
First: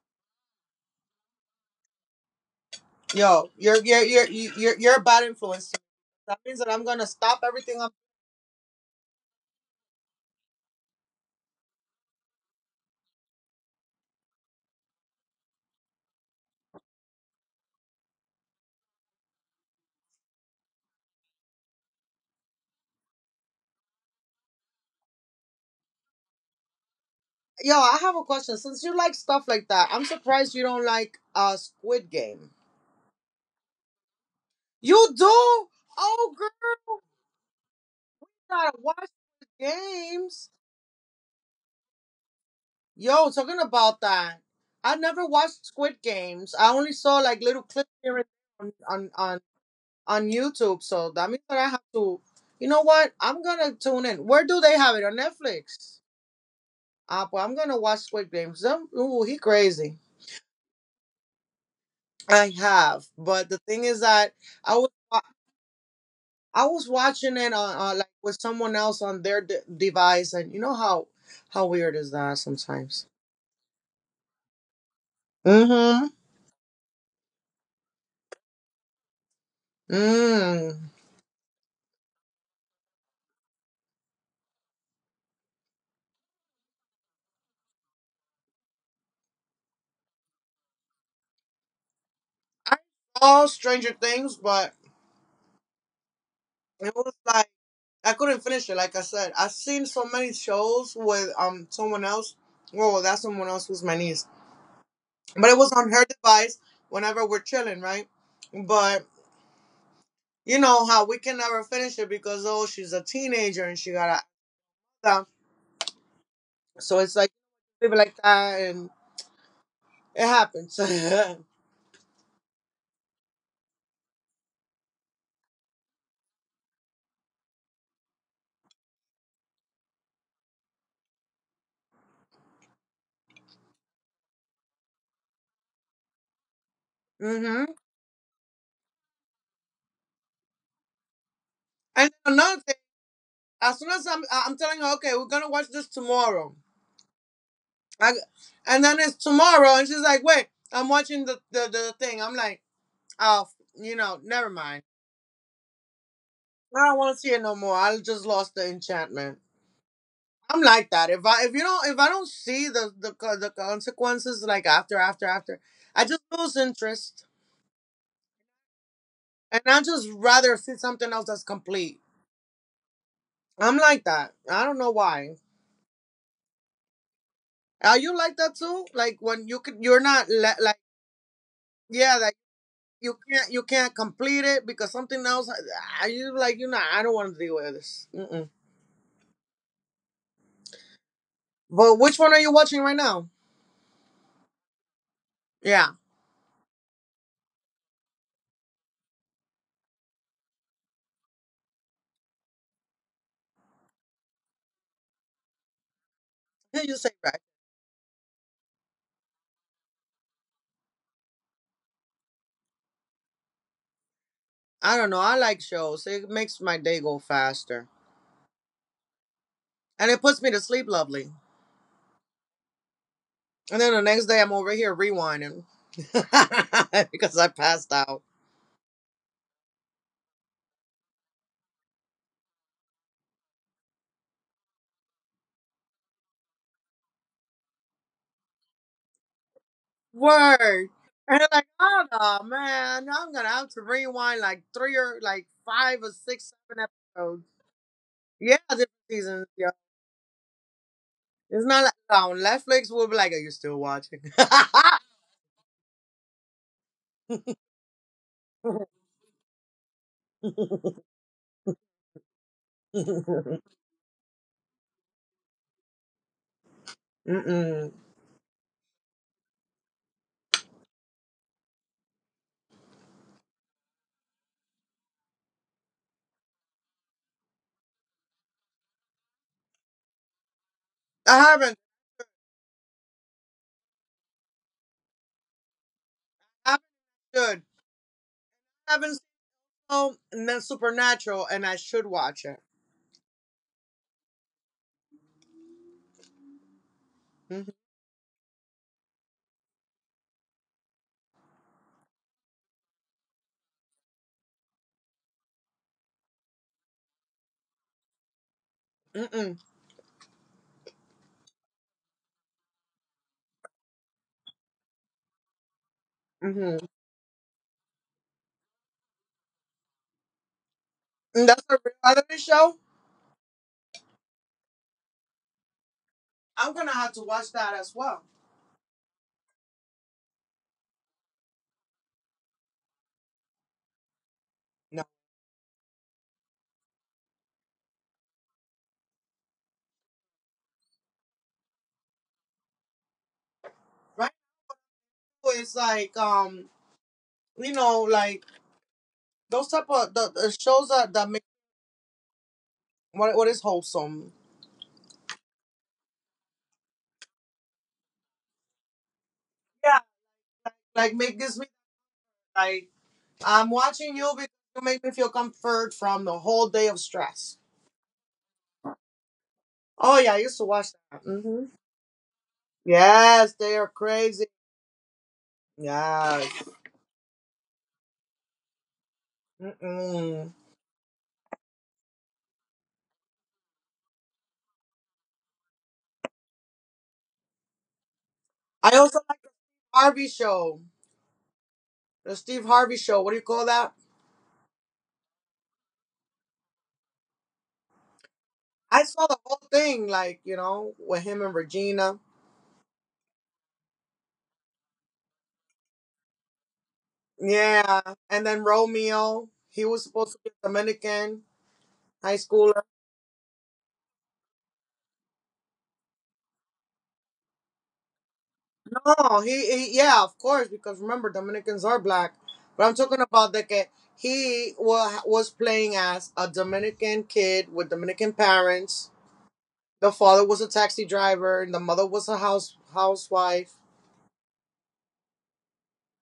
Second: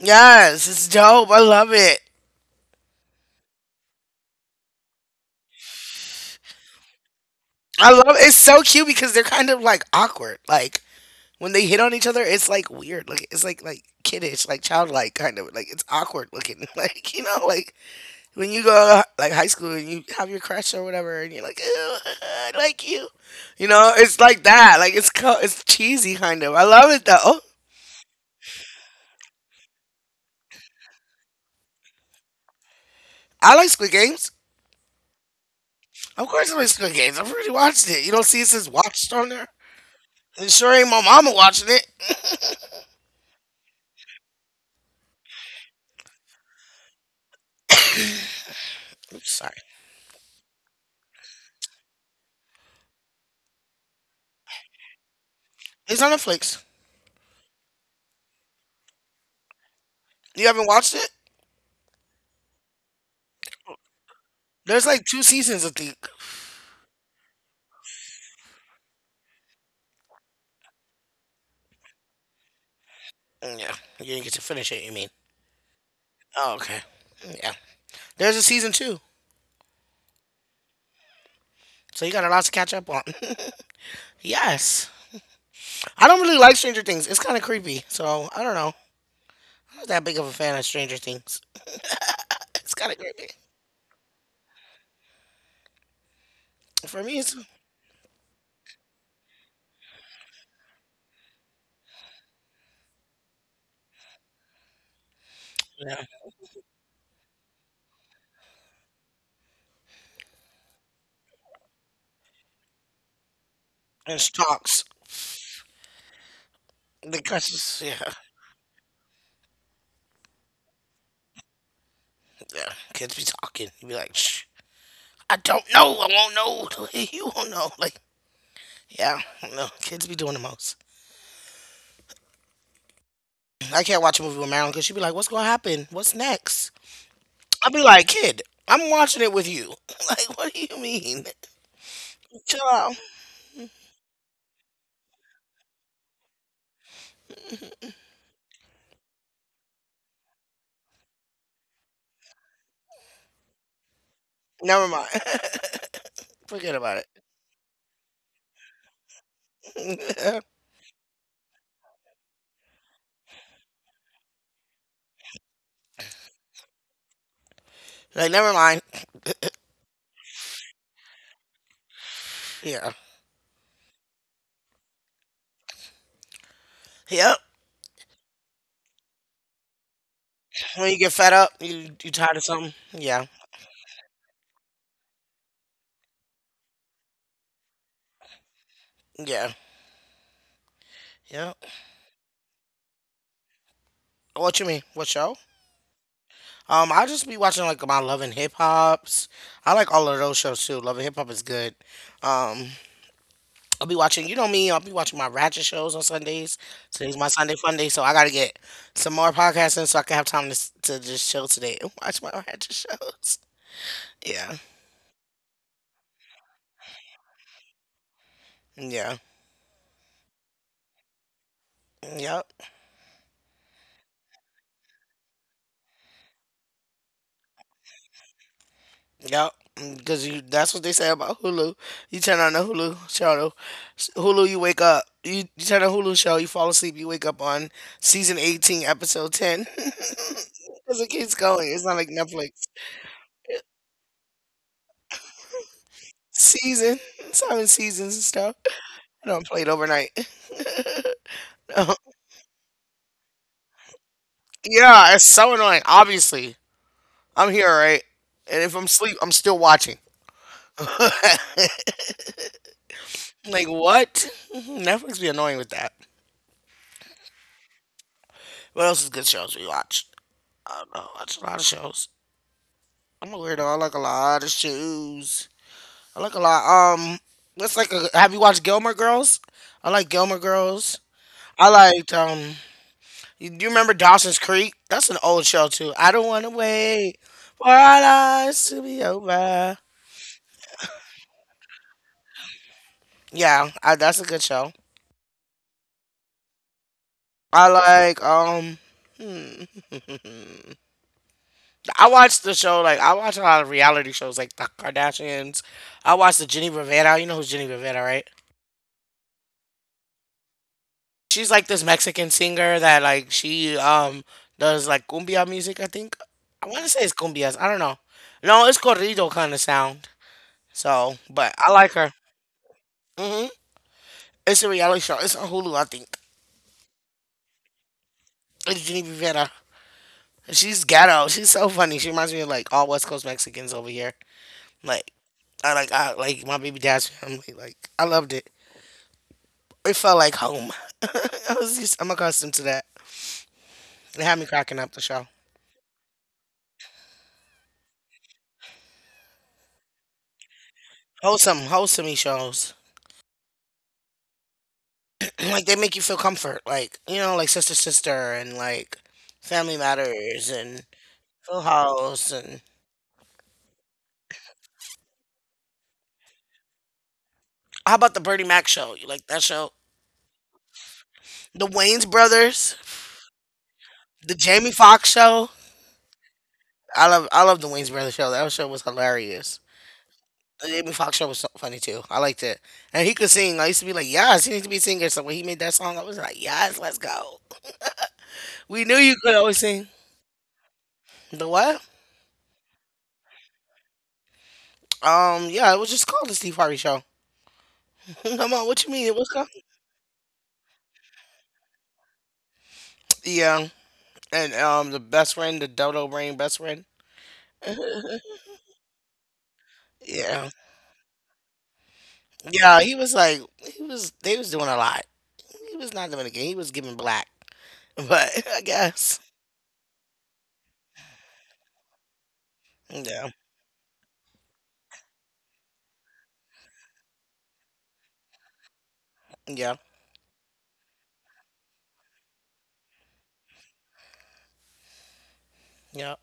Yes, it's dope. I love it.
yo, you're you- you're a bad influence. That means that I'm gonna stop everything.
I
I'm
love It's so cute because they're kind of like awkward. Like when they hit on each other, it's like weird. Like it's like kiddish, like childlike kind of. Like it's awkward looking. Like you know, like when you go to like high school and you have your crush or whatever, and you're like, "Ew, I like you," you know, it's like that. Like it's cheesy kind of. I love it though.
yo. I have a question. Since you like stuff like that, I'm surprised you don't like Squid Game.
I like Squid Games.
You do?
Of
Oh,
course,
girl,
I like Squid
you
Games. I've already watched it. You don't see it says
gotta
watched
watch
on there.
the
It
games.
sure ain't my mama watching it.
Yo, talking about that, I never watched Squid Games. I only saw like little clips here and there
Oops, sorry.
on YouTube. So that means that I have to. You know what? I'm gonna tune in. Where do they have it on
It's
Netflix?
on Netflix.
Ah, well, I'm gonna watch Squid Games. Them, ooh, he crazy.
You haven't watched it?
I have, but the thing is that I
There's
was
like two
wa-
seasons, I think.
I was watching it on like with someone else on their device, and you know how weird is that sometimes.
Mm, yeah, you didn't get to finish it. You mean?
Mm-hmm.
Oh, okay. Mm, yeah. There's a season two,
Mm.
so you got a lot to catch up on. Yes. I don't really like Stranger Things. It's kind of creepy. So I don't know. I'm not that big of a fan of Stranger Things. It's
I
kind of creepy.
saw Stranger Things, but it
For
was
me, it's
like I couldn't finish it. Like I said, I've seen so many shows with someone else. Well, that someone else was my niece, but it was
yeah.
on her device whenever we're chilling, right? But you know how we can never finish it because oh, she's a teenager and she got to
And she
act
talks.
out. So it's
The
like
curses,
people
yeah,
like that, and it happens.
yeah. Kids be talking. You be like, shh. I don't know. I won't know. You won't know. Like, yeah, no. Kids be doing the most. I can't watch a movie with Marilyn because she be like, what's gonna happen? What's next? I'll
hmm
be like, kid, I'm watching it with you. Like, what do you mean?
And
Chill
another thing,
out.
as soon as I'm telling her, okay, we're gonna watch this tomorrow. I, and then it's tomorrow, and she's like, "Wait, I'm watching the thing." I'm like, "Oh, you know, never mind.
Never mind. Forget
I don't
about
want to see it no more. I just lost the enchantment."
it.
I'm like that. If you don't if I don't see the consequences like after, I just lose interest,
Like, never mind.
and I just rather see something else that's complete.
Yeah.
I'm like that. I don't know why.
Yep.
Are you like that too? Like when you could, you're not like
When you get fed up, you
yeah,
tired
like
of something. Yeah.
you can't complete it because something else. I you like you know I don't want to deal with this. Mm-mm.
Yeah. Yeah.
But which one are you watching right now?
What you mean? What show?
Yeah,
I just be watching like my Love and Hip Hops. I like all of those shows too. Love and Hip Hop is good. Um, I'll be watching. You know me. I'll be watching my ratchet shows on Sundays.
you say
Today's my
right.
Sunday fun day, so I gotta get some more podcasting so I can have time to to just chill today and watch my ratchet shows. Yeah.
I don't know. I like shows. It makes my day go faster,
Yeah.
and it puts me to sleep lovely.
Yep.
And then the next day I'm over here rewinding because I passed out.
Yep, because you that's what they say about Hulu. You turn on the Hulu show, Hulu, you wake up. You turn on Hulu show, you fall asleep, you wake up on season 18, episode 10.
Word.
Because it keeps
And I'm like,
going. It's not
oh
like
no,
Netflix.
man, I'm gonna have to rewind like three or like five or six, seven
Season. It's
episodes.
having seasons and stuff.
Yeah, different
I don't
seasons,
play it
yo.
overnight.
It's not like on Netflix. We'll be like, "Are you still watching?"
Yeah, it's so annoying. Obviously, I'm here, right? And if I'm asleep, I'm still watching. Like, what? Netflix be annoying with that.
Mm-mm.
What else is good shows we watch? I don't know. I watch a lot of shows. I'm a weirdo. I like a lot of shoes. I like a lot. What's like a? Have you watched Gilmore Girls? I like Gilmore Girls.
I
I
haven't.
liked. Do you remember Dawson's Creek? That's an old show too. I don't want to
I
wait
should.
for our lives to
I
be
haven't seen
over.
and then Supernatural, and I should watch it.
That's a good show. I
Mm-hmm.
like. Hmm. I watch a lot of reality shows like the Kardashians. I watch the Jenny Rivera. You know who's Jenny Rivera, right?
Mm-mm.
She's like this Mexican singer that like she does like cumbia music. I think I
Mm-hmm.
want to say it's cumbias. I don't know. No, it's corrido kind of sound. So,
And
but
that's
I
a
like her.
reality show.
Hmm. It's a reality show. It's on Hulu, I think.
I'm gonna have to watch that as well.
It's Jenny Rivera. She's ghetto. She's so funny. She reminds me of like all West Coast Mexicans over here.
No,
Like I like my baby dad's family. Like I loved it. It felt like home. I'm accustomed to that. It
right?
had me cracking up the show.
Now it's like you know, like those type of the shows that that make
Wholesome, wholesome shows.
what is wholesome.
And, like they make you feel comfort, like you know, like sister sister and like Family
Yeah,
Matters and
like make this
Full
me
House and
like I'm watching you because you make me feel comfort from the whole day of stress.
how about the Bernie Mac show? You like that show?
Oh yeah, I used to watch that.
The
Hmm
Wayne's Brothers,
Yes, they are
the
crazy.
Jamie Foxx show.
Yes.
I love the Wayne's Brothers show. That show was hilarious.
Mm-mm.
The Jamie Foxx show was so funny too. I liked it, and he could sing. I used to be like, yes, he needs to be a singer. So when he made that song, I was like, yes, let's go. We knew
I
you
also
could
like the
always sing.
Harvey show,
The what?
the Steve Harvey show. What do you call that?
Yeah, it was just called the Steve Harvey Show. Come on, what you
I
mean? It was
saw the
called.
whole thing, like you know, with him and Regina.
Yeah, and the best friend, the dodo brain best friend.
Yeah, and then Romeo. He was supposed to
Yeah,
be a Dominican high
yeah.
schooler.
He was. They was doing a lot. He was not doing a game. He was giving black. But I guess.
Oh, he yeah, of course, because remember Dominicans are black. But I'm talking
Yeah,
about that kid. Was playing as a Dominican kid with Dominican parents.
yeah,
The father was a taxi driver, and the mother was a house housewife.
yeah,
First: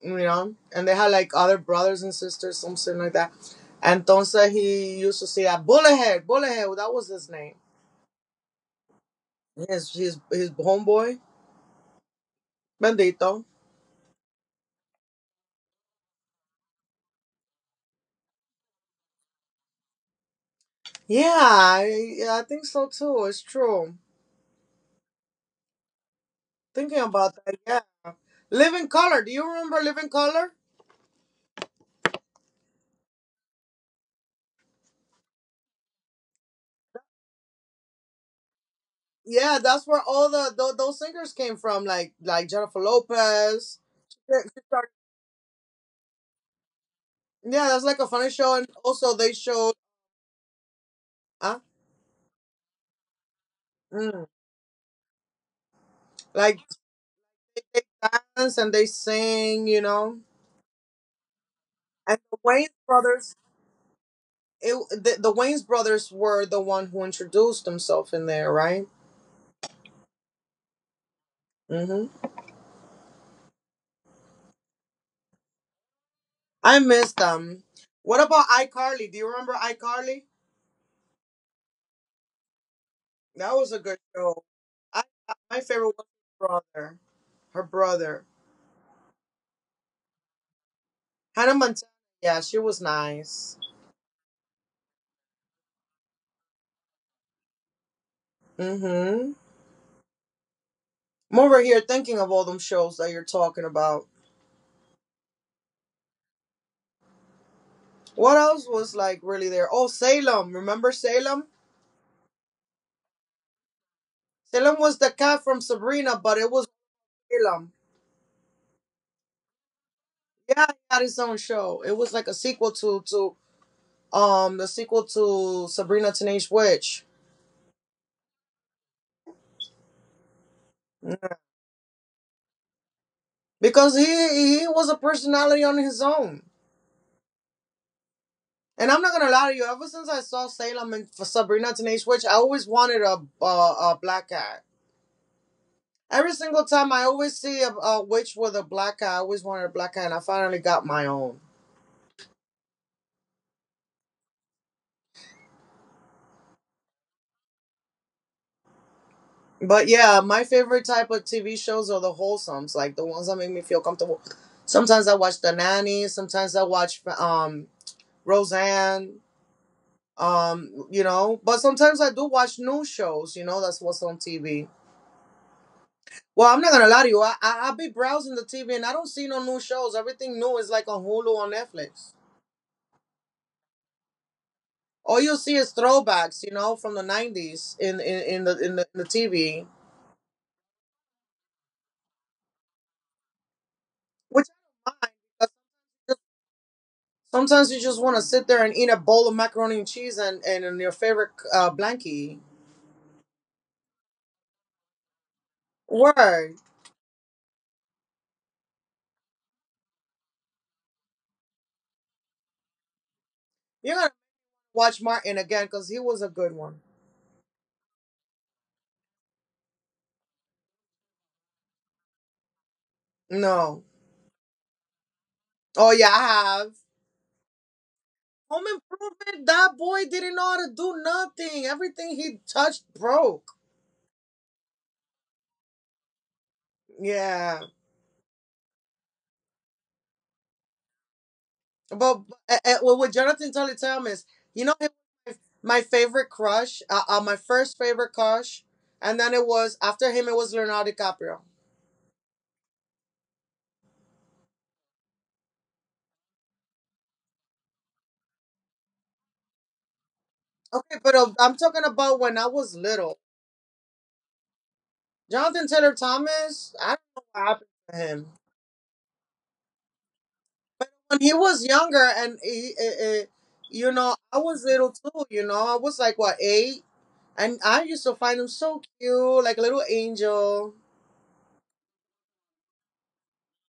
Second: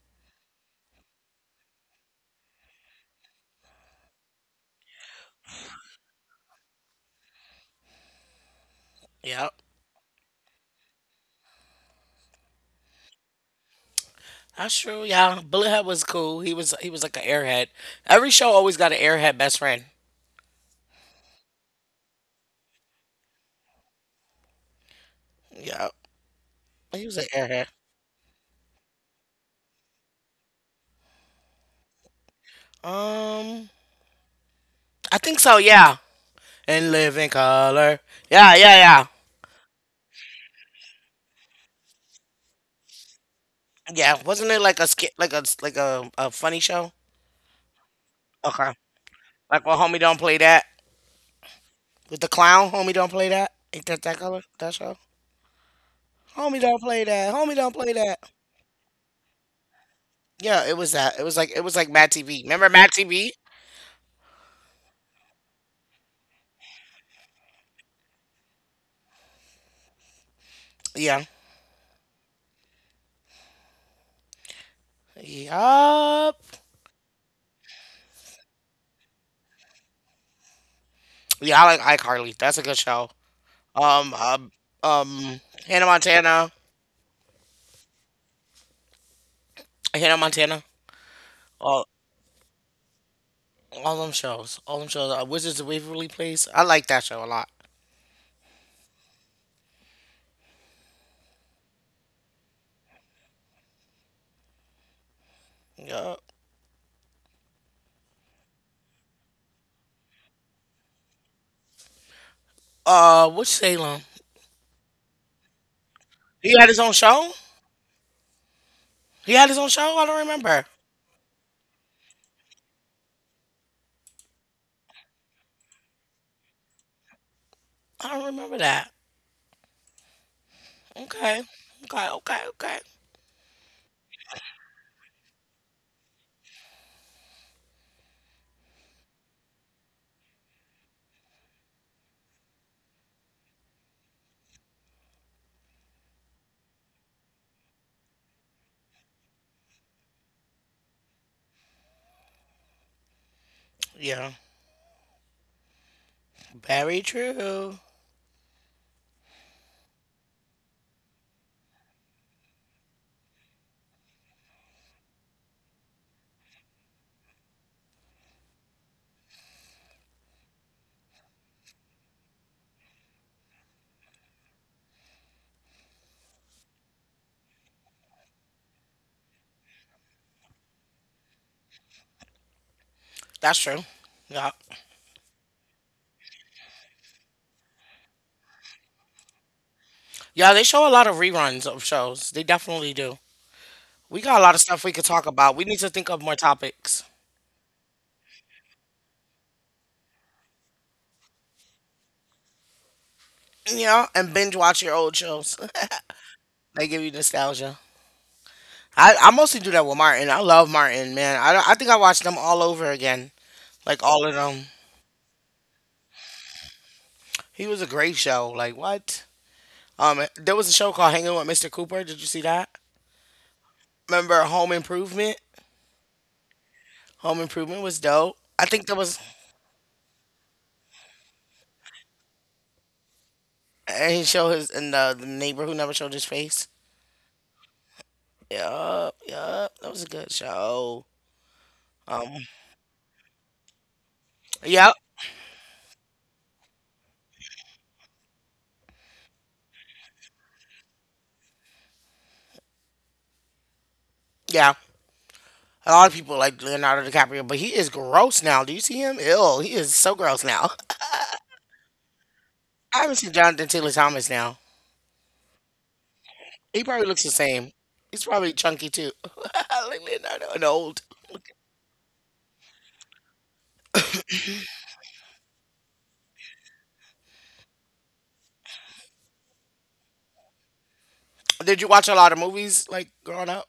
You know, and they had like other brothers and sisters, something like that. Entonces he used to say that Bullethead, that was his name.
yeah.
His homeboy, Bendito.
That's true. Yeah, Bullethead was cool. He was like an airhead. Every show always got an airhead best friend.
Yeah, I think so too. It's true.
Yeah,
Thinking
he was an
about that,
airhead.
yeah. Living Color. Do you remember Living Color?
Um, I think so. Yeah, and live in color. Yeah, yeah, yeah,
Yeah, that's where all the those singers came from, like Jennifer Lopez.
yeah.
Yeah,
Wasn't
she
it like a
started-
skit, like a funny show?
yeah, that's like a funny show, and
Okay.
also they
Like
showed
well, homie don't play that
uh,
with the clown. Homie don't play that. Ain't that that
mm,
color? That show.
like
Homie don't play that. Homie don't
they
play that.
dance and they sing, you know.
Yeah, it was that. It was like Mad
And the
TV. Remember
Wayne's
Mad TV?
brothers, the Wayne's brothers were the one who introduced themselves in there, right?
Yeah.
hmm
Yup.
I miss them. What about iCarly? Do you remember iCarly?
Yeah, I like iCarly. That's a good show.
That was a good
Um,
show.
um,
I, I
um,
my
Hannah
favorite was her
Montana.
brother. Her brother.
Hannah Montana.
Hannah
All,
Montana. Yeah, she was nice.
all them shows. All them shows. Wizards of Waverly Place. I like that show a lot.
Mm-hmm. I'm over here thinking of all them shows that you're talking about.
Yeah.
What else was like really there? Oh, Salem. Remember Salem?
Which Salem?
Salem was the cat from Sabrina, but it
He
was
had his own show.
Salem.
He had his own show. I don't
Yeah,
remember.
he had his own show. It was like a sequel to the sequel to Sabrina Teenage Witch.
I don't remember that.
Mm-hmm.
Okay. Okay. Okay. Okay.
Because he was a personality on his own. And I'm not gonna lie to you. Ever since I saw Salem and for Sabrina Teenage Witch, I always wanted a black cat. Every single time I always see a witch with a black cat, I always wanted a black cat, and I finally got my own.
Yeah. Very true.
But yeah, my favorite type of TV shows are the wholesomes, like the ones that make me feel comfortable. Sometimes I watch The Nanny. Sometimes I watch Roseanne. You know, but sometimes I do watch new shows. You know, that's what's on TV. Well, I'm not gonna lie to you. I be browsing the TV and I don't see no new shows. Everything new is like on Hulu or Netflix.
That's true. Yeah.
All you see is throwbacks, you know, from the '90s in the TV.
Yeah. They show a lot of reruns of shows. They definitely do. We got a
Which
lot of stuff
I
we
don't
could
mind
talk about. We
because
need to think of more topics.
sometimes you just want to sit there and eat a bowl of macaroni and cheese and your favorite blankie.
Yeah, and binge watch your old shows.
Word,
They give you nostalgia. I mostly do that with Martin. I love Martin, man. I think I watched them all over again.
you're
Like
gonna
all of them.
watch Martin again because he was a good one.
He was a great show. Like what? There was a show called Hanging with Mr. Cooper. Did you see that?
No,
Remember Home Improvement?
oh yeah, I have.
Home Improvement was dope.
Home
I think there was
improvement. That boy didn't know how to do nothing. Everything he touched broke.
and he showed his and the neighbor who never showed his face.
Yeah.
Yup, yup. That was a good show.
But,
Um,
well, with Jonathan Tully Thomas, you know, he
Yeah,
was my favorite crush, my first favorite crush. And then it was, after him, it was Leonardo DiCaprio.
yeah. A lot of people like Leonardo DiCaprio, but he is gross now. Do you see him? Ill. He is so gross now.
Okay, but I'm talking about when I was
I haven't
little.
seen Jonathan Taylor Thomas now.
Jonathan Taylor Thomas,
He
I don't
probably looks
know
the
what happened
same.
to
He's
him.
probably chunky too, like Leonardo and old.
When he was younger, and you know, I was little too, you know, I was like, what, eight? And I used to find him so cute, like a little angel.
Did you watch a lot of movies like growing up?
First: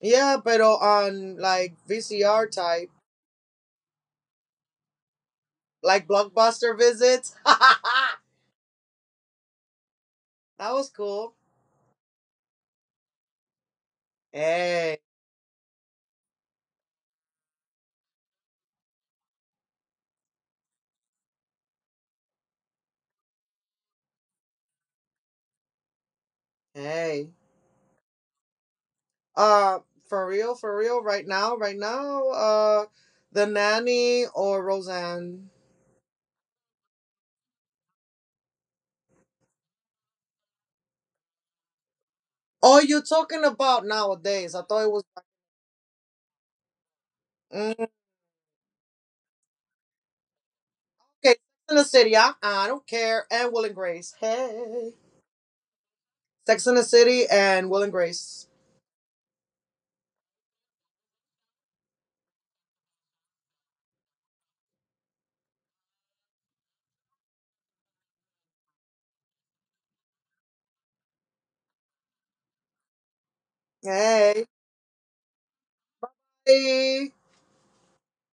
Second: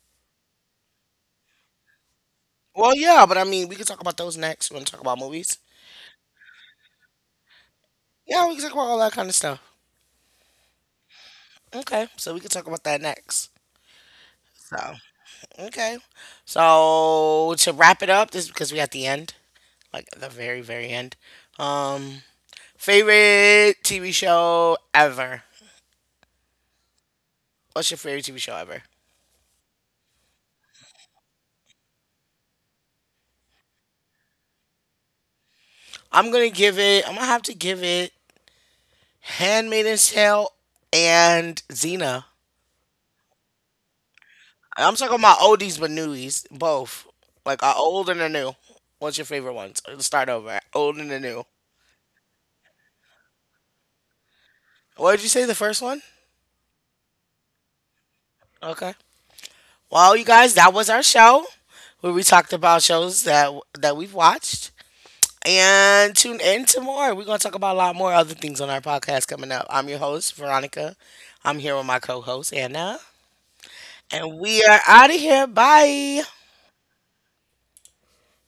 Yeah, but on like VCR type.
Well, yeah, but I mean, we could talk about those next. You want to talk about movies?
Like blockbuster visits. That
Yeah, we can talk about all that kind of stuff.
was cool.
Okay, so we can talk about that next. So,
Hey,
okay. So, to wrap it up, this is because we at the end, like the very, very end. Um, favorite TV show ever.
hey.
What's your favorite TV show ever?
Uh, for real, for real. Right now, right now. The nanny or Roseanne.
I'm gonna give it. I'm gonna have to give it Handmaiden's Tale and Xena.
Oh, you're talking about nowadays. I thought it
I'm
was
talking about oldies but newies, both. Like
mm,
our
okay.
old and the new. What's your favorite ones? Let's start over. Old and the
Sex
new.
in the City. I don't care. And Will and Grace. Hey,
What did you say? The first one?
Sex in the City and Will and Grace.
Okay. Well, you guys, that was our show where we talked about shows that that we've watched. And tune in to more. We're gonna talk about a lot more other things on our podcast coming up. I'm your host, Veronica. I'm here with my co-host Anna. And
Hey.
we are out of here. Bye.
Hey.